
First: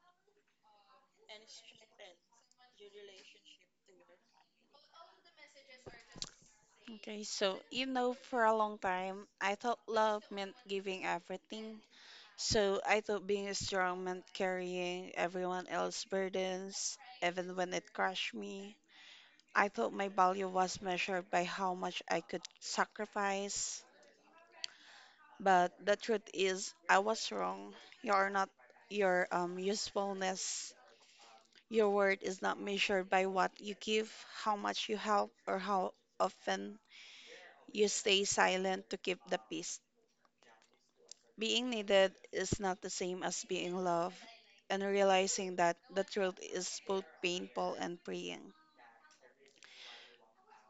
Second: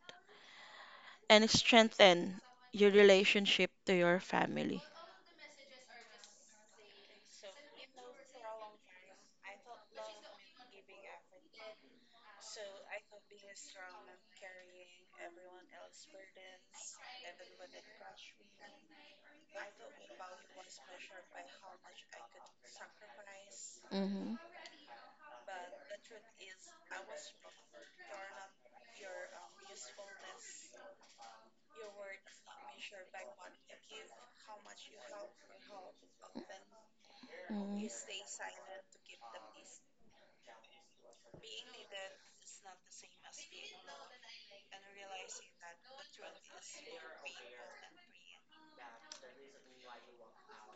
and strengthen your relationship to your family.
Okay, so you know, for a long time, I thought love meant giving everything. So I thought being strong meant carrying everyone else's burdens, even when it crushed me. I thought my value was measured by how much I could sacrifice,
Mm-hmm.
but the truth is I was wrong. You are not your usefulness. Your worth is not measured by what you give, how much you help, or how often you stay
Mm-hmm.
silent to keep the peace. Being needed is not the same as being loved, and realizing that the truth is both painful and freeing.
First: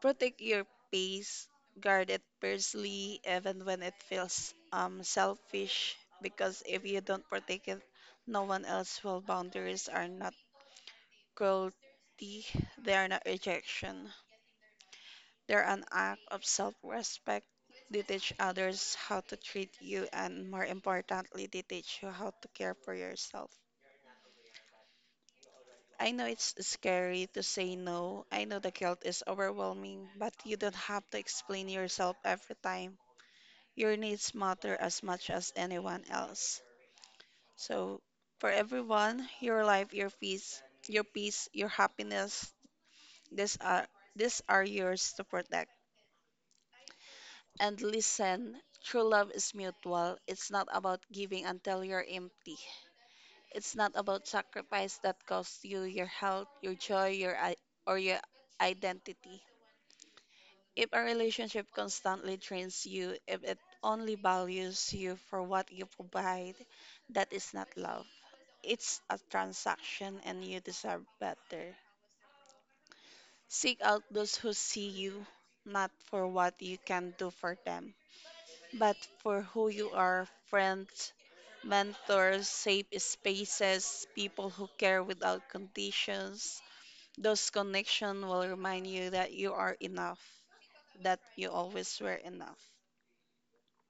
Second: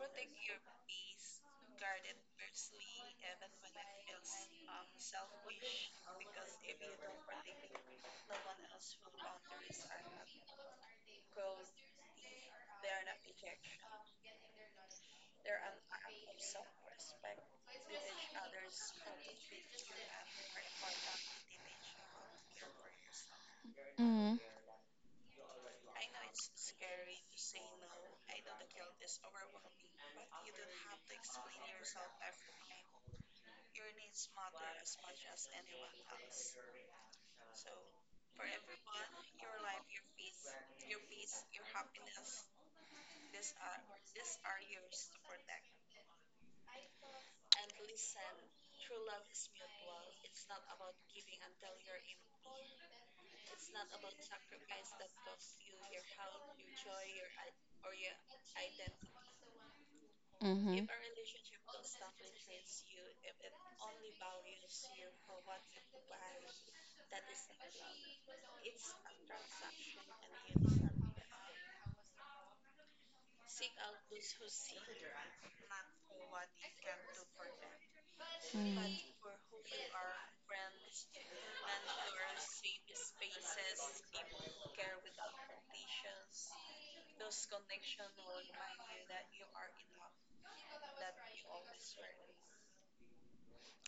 Protect your pace, guard it personally, even when it feels selfish. Because if you don't protect it, no one else will. Boundaries are not cruelty; they are not rejection. They're an act of self-respect. They teach others how to treat you, and more importantly, they teach you how to care for yourself.
Mm-hmm.
I know it's scary to say no. I know the guilt is overwhelming, but you don't have to explain yourself every time. Your needs matter as much as anyone else. So for everyone, your life, your peace, your happiness, these are these are yours to protect. And listen, true love is mutual. It's not about giving until you're empty. It's not about sacrifice that costs you your health, your joy, or your identity. If a relationship constantly drains you, if it only values you for what you provide, that is not love. It's a transaction and you deserve better. Seek out those who see you, not for what you can do for them, but
Mm-hmm.
for who you are friends, mentors, safe spaces, people who care without conditions. Those connections will remind you that you are enough, that you always were enough.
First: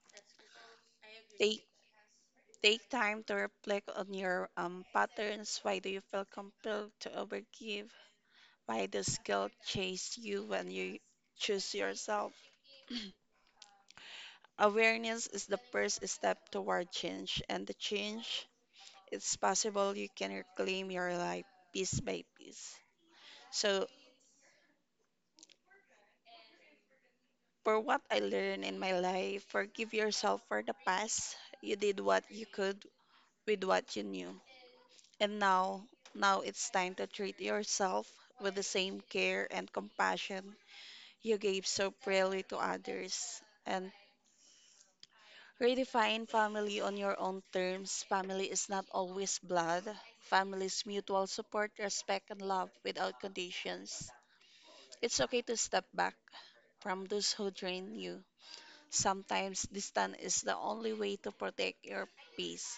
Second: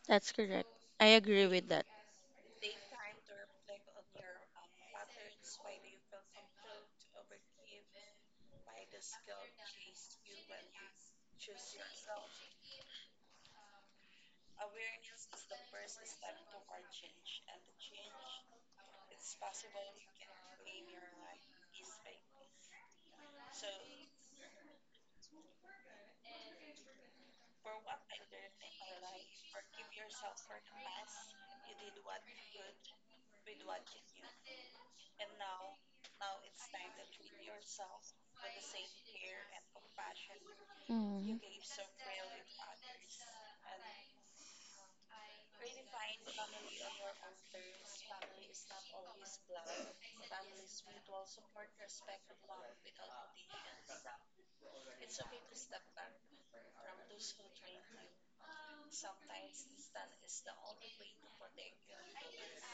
That's correct. I agree
Take
with that.
Take time to reflect on your patterns. Why do you feel compelled to overgive? By the skill, chase you when you choose yourself. Awareness is the first step toward change, and the change it's possible you can reclaim your life piece by piece. So, for what I learned in my life, forgive yourself for the past. You did what you could with what you knew. And now, now it's time to treat yourself with the same care and compassion you
Mm.
gave so freely to others. And redefine family on your own terms. Family is not always blood. Family is mutual support, respect, and love without conditions. It's okay to step back from those who drain you. Sometimes distance is the only way to protect your peace.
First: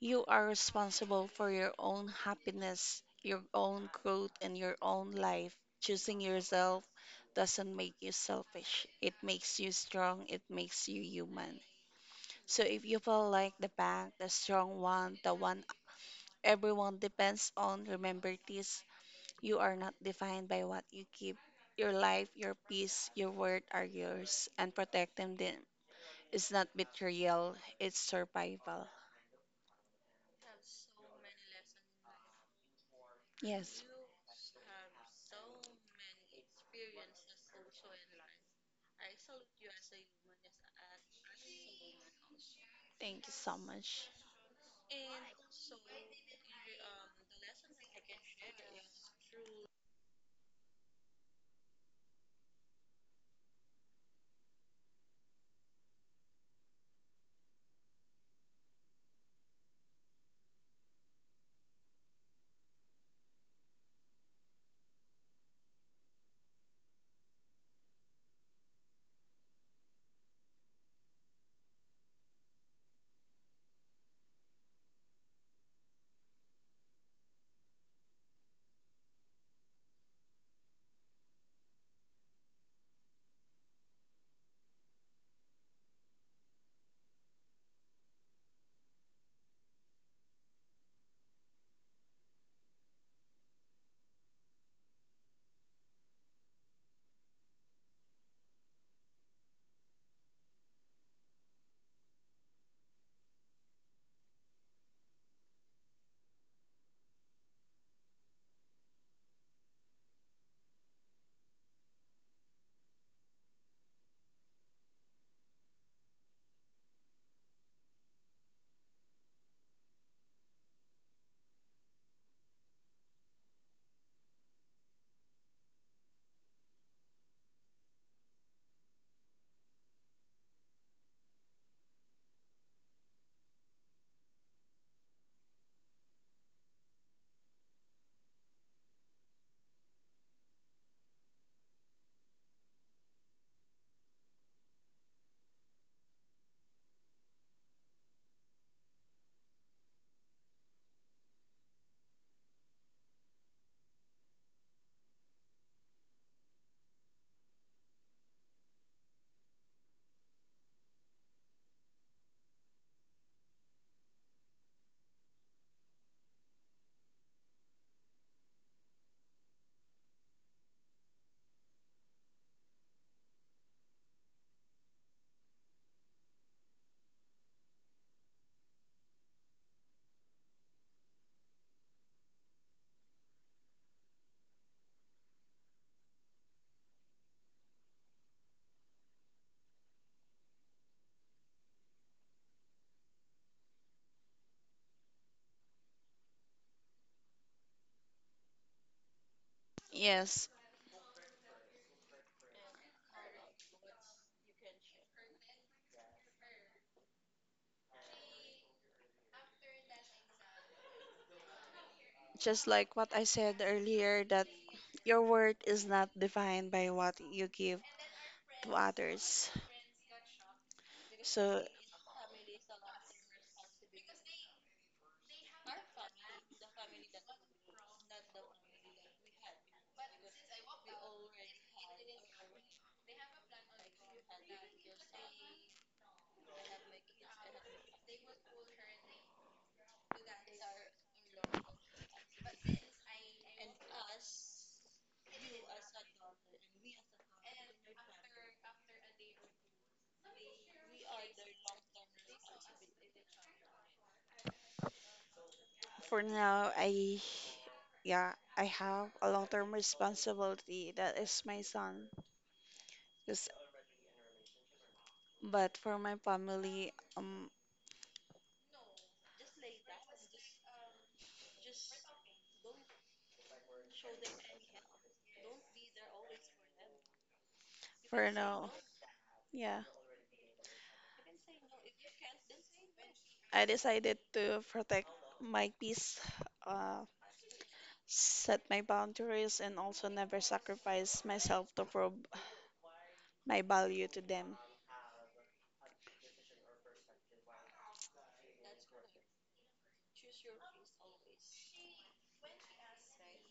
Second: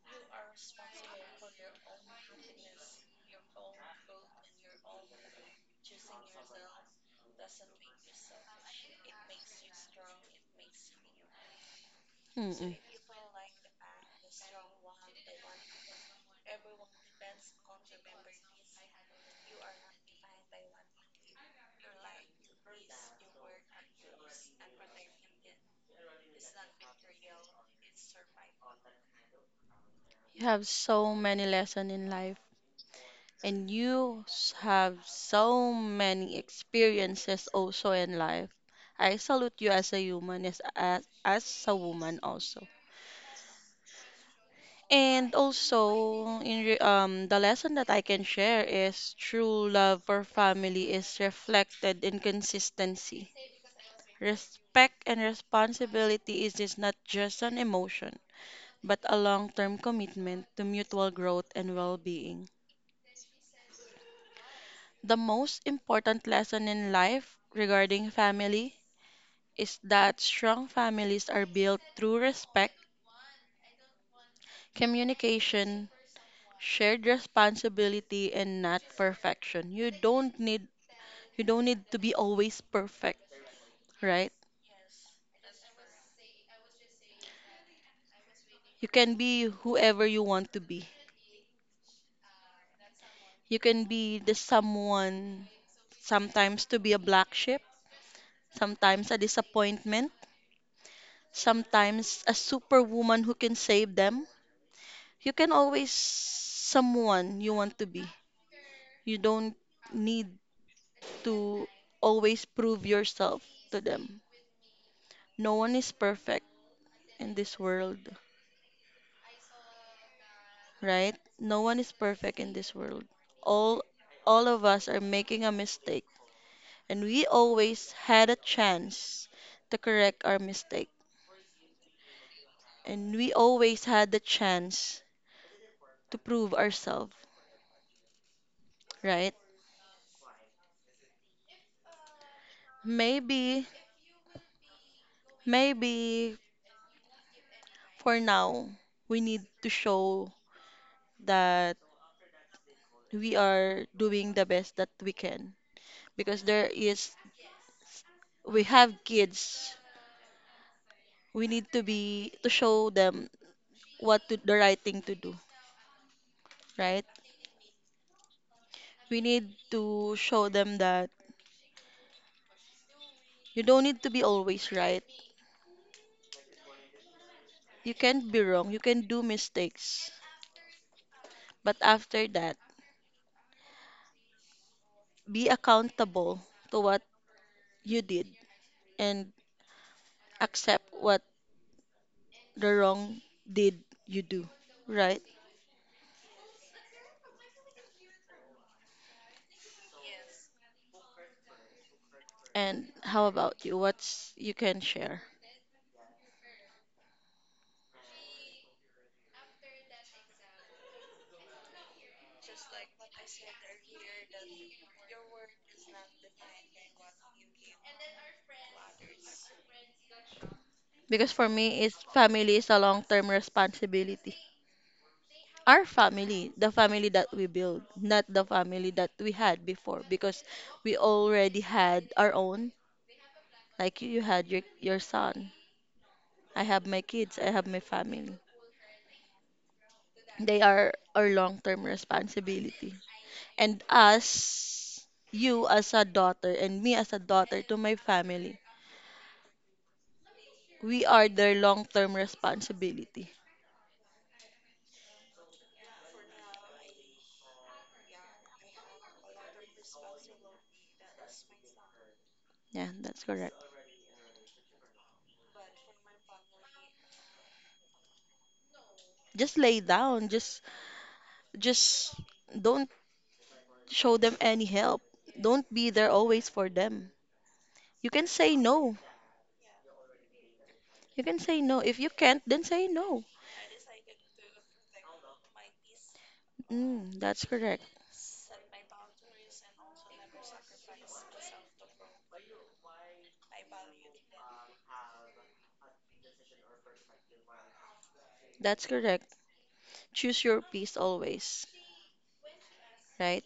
You are responsible for your own happiness, your own growth, and your own life. Choosing yourself doesn't make you selfish. It makes you strong. It makes you human. So
Mm-mm.
if you feel like the back, the strong one, the one everyone depends on, remember this, you are not defined by what you keep. Your life, your peace, your word are yours, and protecting them is not betrayal, it's survival.
You have so many lessons in life, and
Yes,
you have so many experiences also in life. I salute you as a human, as a woman also.
thank you so much.
And also, in the lesson that I can share is true love for family is reflected in consistency. Respect and responsibility is not just an emotion, but a long term commitment to mutual growth and well being. The most important lesson in life regarding family is that strong families are built through respect, communication, shared responsibility and not perfection. You don't need to be always perfect, right? You can be whoever you want to be. You can be the someone sometimes to be a black sheep, sometimes a disappointment, sometimes a superwoman who can save them. You can always someone you want to be. You don't need to always prove yourself to them. No one is perfect in this world, right? No one is perfect in this world. All all of us are making a mistake, and we always had a chance to correct our mistake, and we always had the chance to prove ourselves, right? Maybe Maybe for now, we need to show that we are doing the best that we can because there is we have kids. We need to be to show them what to the right thing to do, right? We need to show them that you don't need to be always right. You can not be wrong, you can do mistakes, but after that, be accountable to what you did and accept what the wrong did you do, right?
Yes,
And how about you? What's you can share?
just like what I said earlier, that your worth is not defined by what you give to others.
Because for
So
me, it's family is a long-term responsibility. Our family, the family that we build, not the family that we had before, because we already had our own. Like you had your son. I have my kids. I have my family. They are our long-term responsibility. And us, you as a daughter, and me as a daughter to my family we are their long-term responsibility.
for now, I, yeah, I have a long-term responsibility that is my son.
Yeah, that's
'Cause-
correct.
but for my family,
Just lay down. Just don't show them any help. Don't be there always for them. You
for
can say
now,
no.
yeah,
You can say no. If you can't, then say no.
I decided to protect my peace, uh,
That's correct.
set my boundaries, and also never sacrifice myself to prove my value to them.
That's correct. Choose your peace always, right?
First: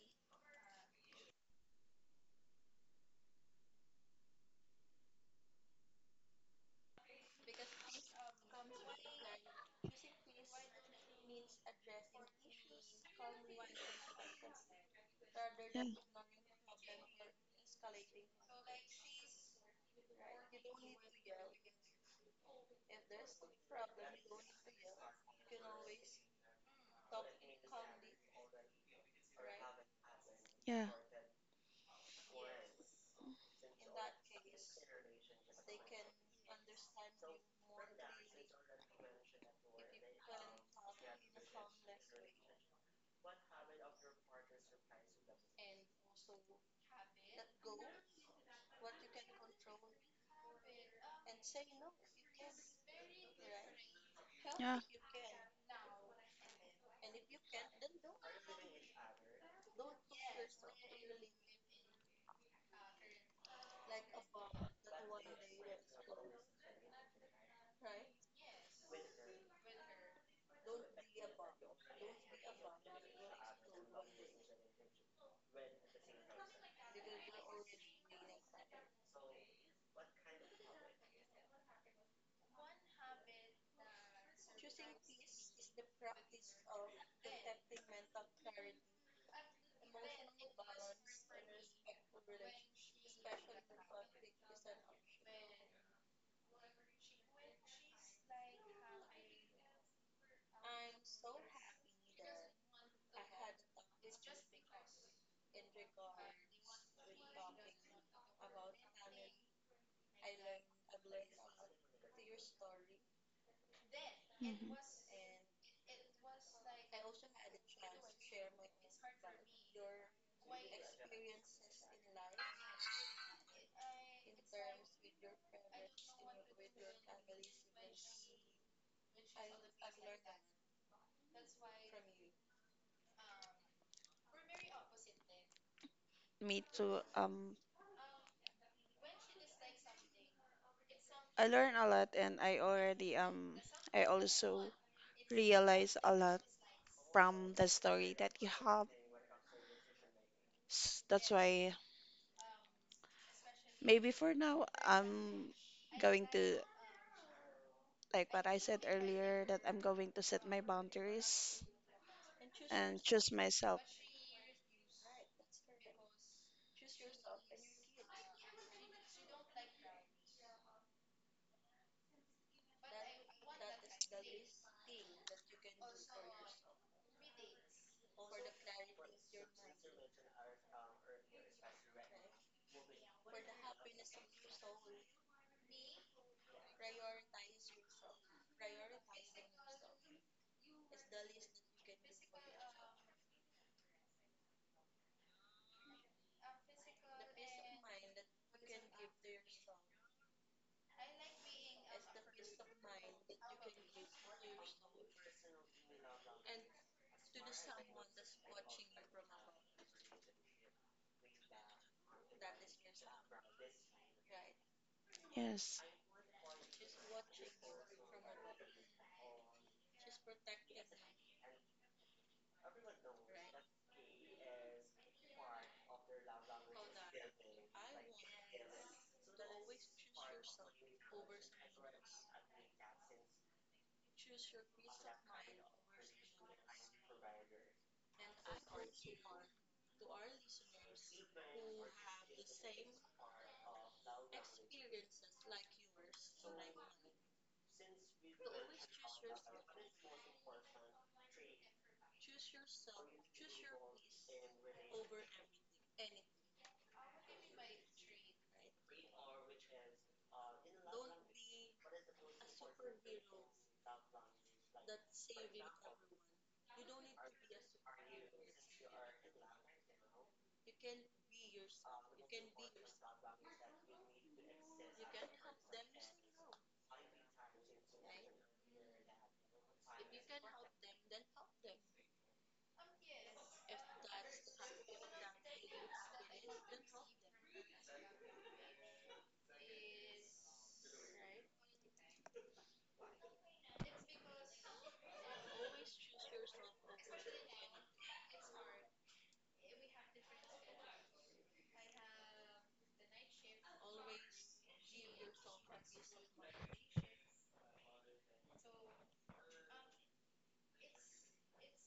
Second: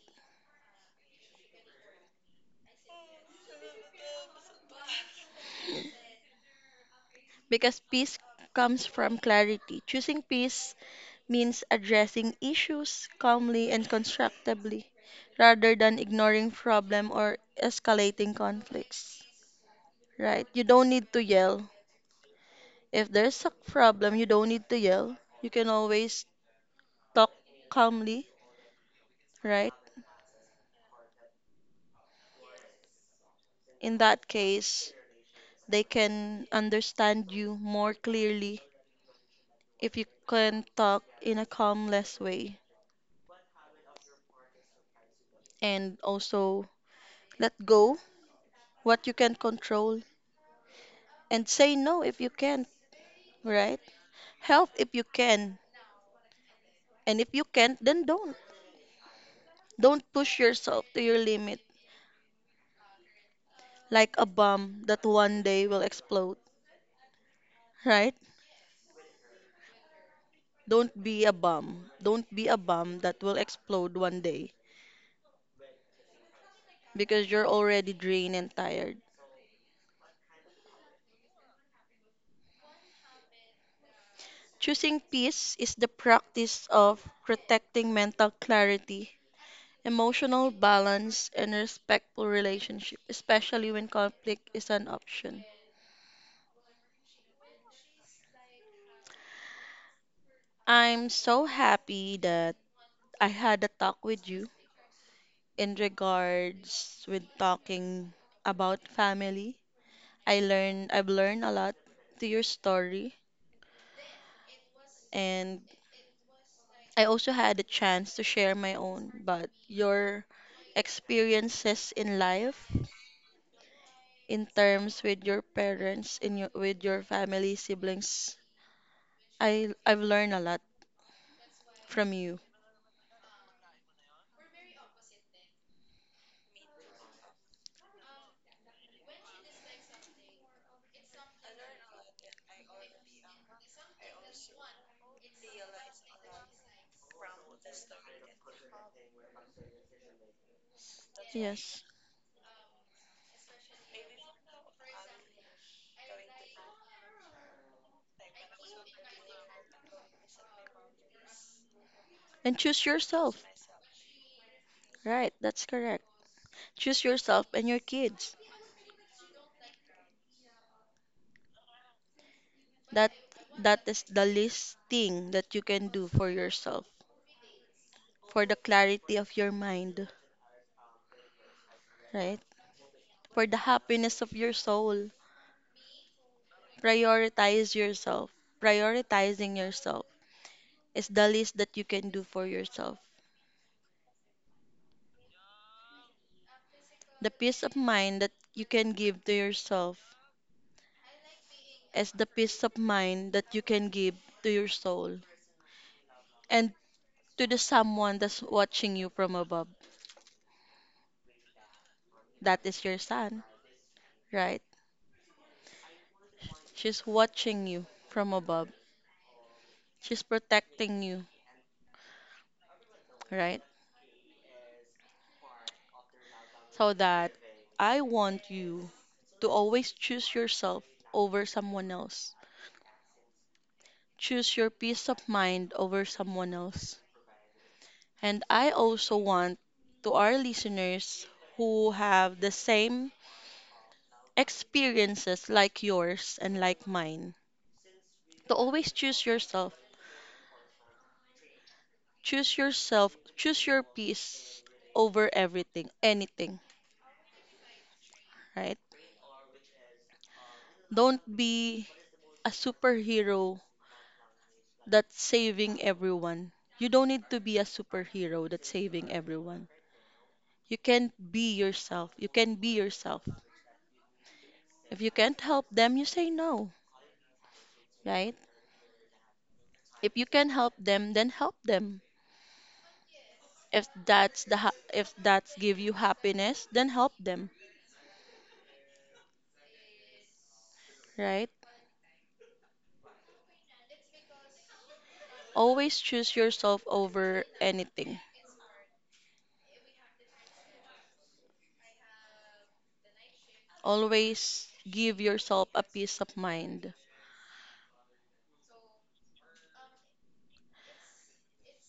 Because peace comes from clarity. Choosing peace means addressing issues calmly and constructively rather than ignoring problem or escalating conflicts. Right? You don't need to yell. If there's a problem, you don't need to yell. You can always talk calmly, right?
Yeah,
In that case, they can understand you more clearly if you can talk in a calmless way and also let go what you can control and say no if you can't, right? Help
yeah,
if you can, and if you can't, then don't. Don't push yourself to your limit like a bomb that one day will explode, right? Don't be a bomb. Don't be a bomb that will explode one day because you're already drained and tired. Choosing peace is the practice of protecting mental clarity, emotional balance, and respectful relationship, especially when conflict is an option. I'm so happy that I had a talk with you in regards with talking about family. I've learned a lot to your story
yeah. Mhm.
and I also had a chance to share my own, but your experiences in life in terms with your parents in your with your family siblings I've learned a lot from you.
Me too. I learned a lot, and I already I also realize a lot from the story that you have. That's why
Yes,
maybe for now I'm going to like what I said earlier, that I'm going to set my boundaries
and choose
and choose
yourself.
myself.
Right, that's correct. Choose yourself and your kids. That that is the least thing that you can do for yourself, for the clarity of your mind, right? For the happiness of your soul. Prioritize yourself. Prioritizing yourself is the least that you can do for yourself. The peace of mind that you can give to yourself is the peace of mind that you can give to your soul and to the someone that's watching you from above. That is your son, right?
Yes,
She's watching you from above. She's protecting you, right? So that I want you to always choose yourself over someone else. Choose your peace of mind over someone else. And I also want to our listeners who have the same experiences like yours and like mine to always choose yourself. Choose yourself, choose your peace over everything, anything, right? Don't be a superhero that's saving everyone. You don't need to be a superhero that's saving everyone. You can be yourself. You can be yourself. If you can't help them, you say no, right? If you can help them, then help them. If that's give you happiness, then help them, right? Always choose yourself over anything. Always give yourself a peace of mind.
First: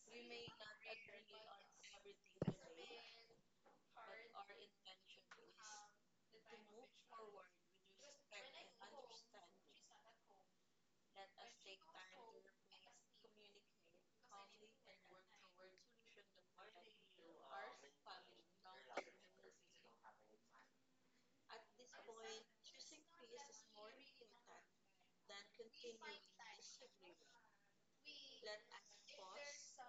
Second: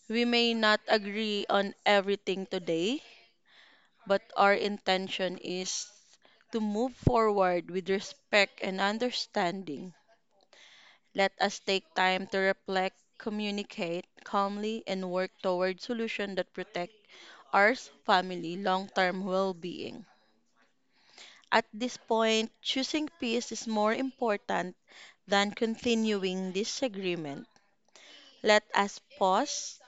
We may not agree on everything today, but our intention is to move forward with respect and understanding. Let us take time to reflect, communicate calmly, and work toward solutions that protect our family long-term well-being. At this point, choosing peace is more important than continuing disagreement. Let us pause,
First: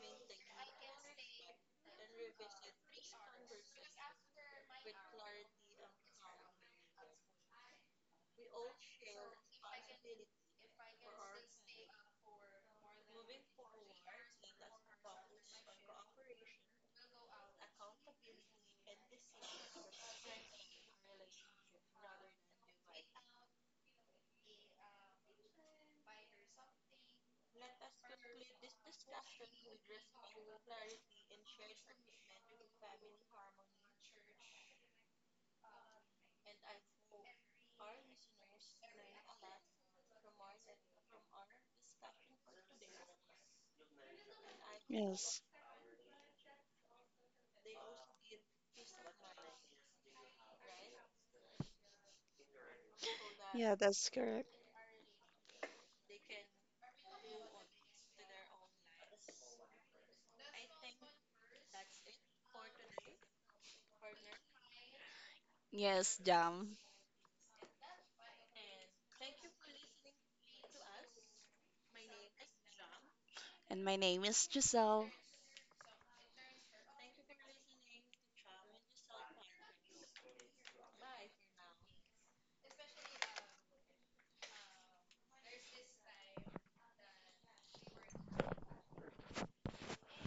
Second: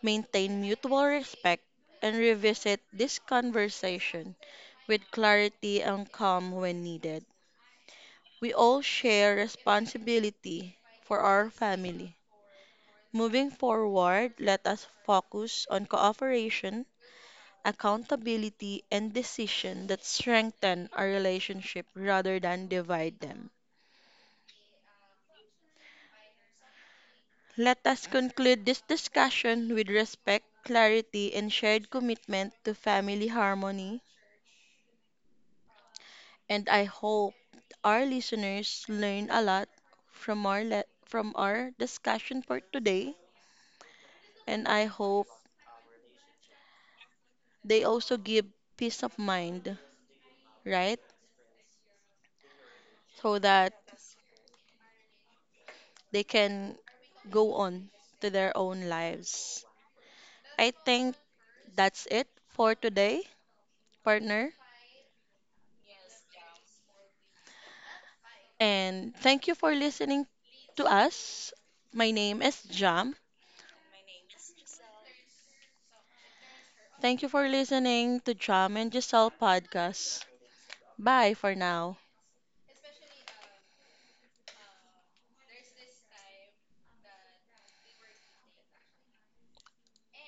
maintain mutual respect, and revisit this conversation with clarity and calm when needed. We all share responsibility for our family. Moving forward, let us focus on cooperation, accountability, and decision that strengthen our relationship rather than divide them. Let us conclude this discussion with respect, clarity, and shared commitment to family harmony, and I hope our listeners learn a lot from our discussion for today, and I hope
yes,
they also give peace of mind, right? So
yeah,
that
that's correct.
they can go on to their own lives. I think that's it for today, partner.
Yes, Jam.
And thank you for listening to us. My name is Jam.
And my name is Giselle.
Thank you for listening to Jam and Giselle podcast. Bye for now.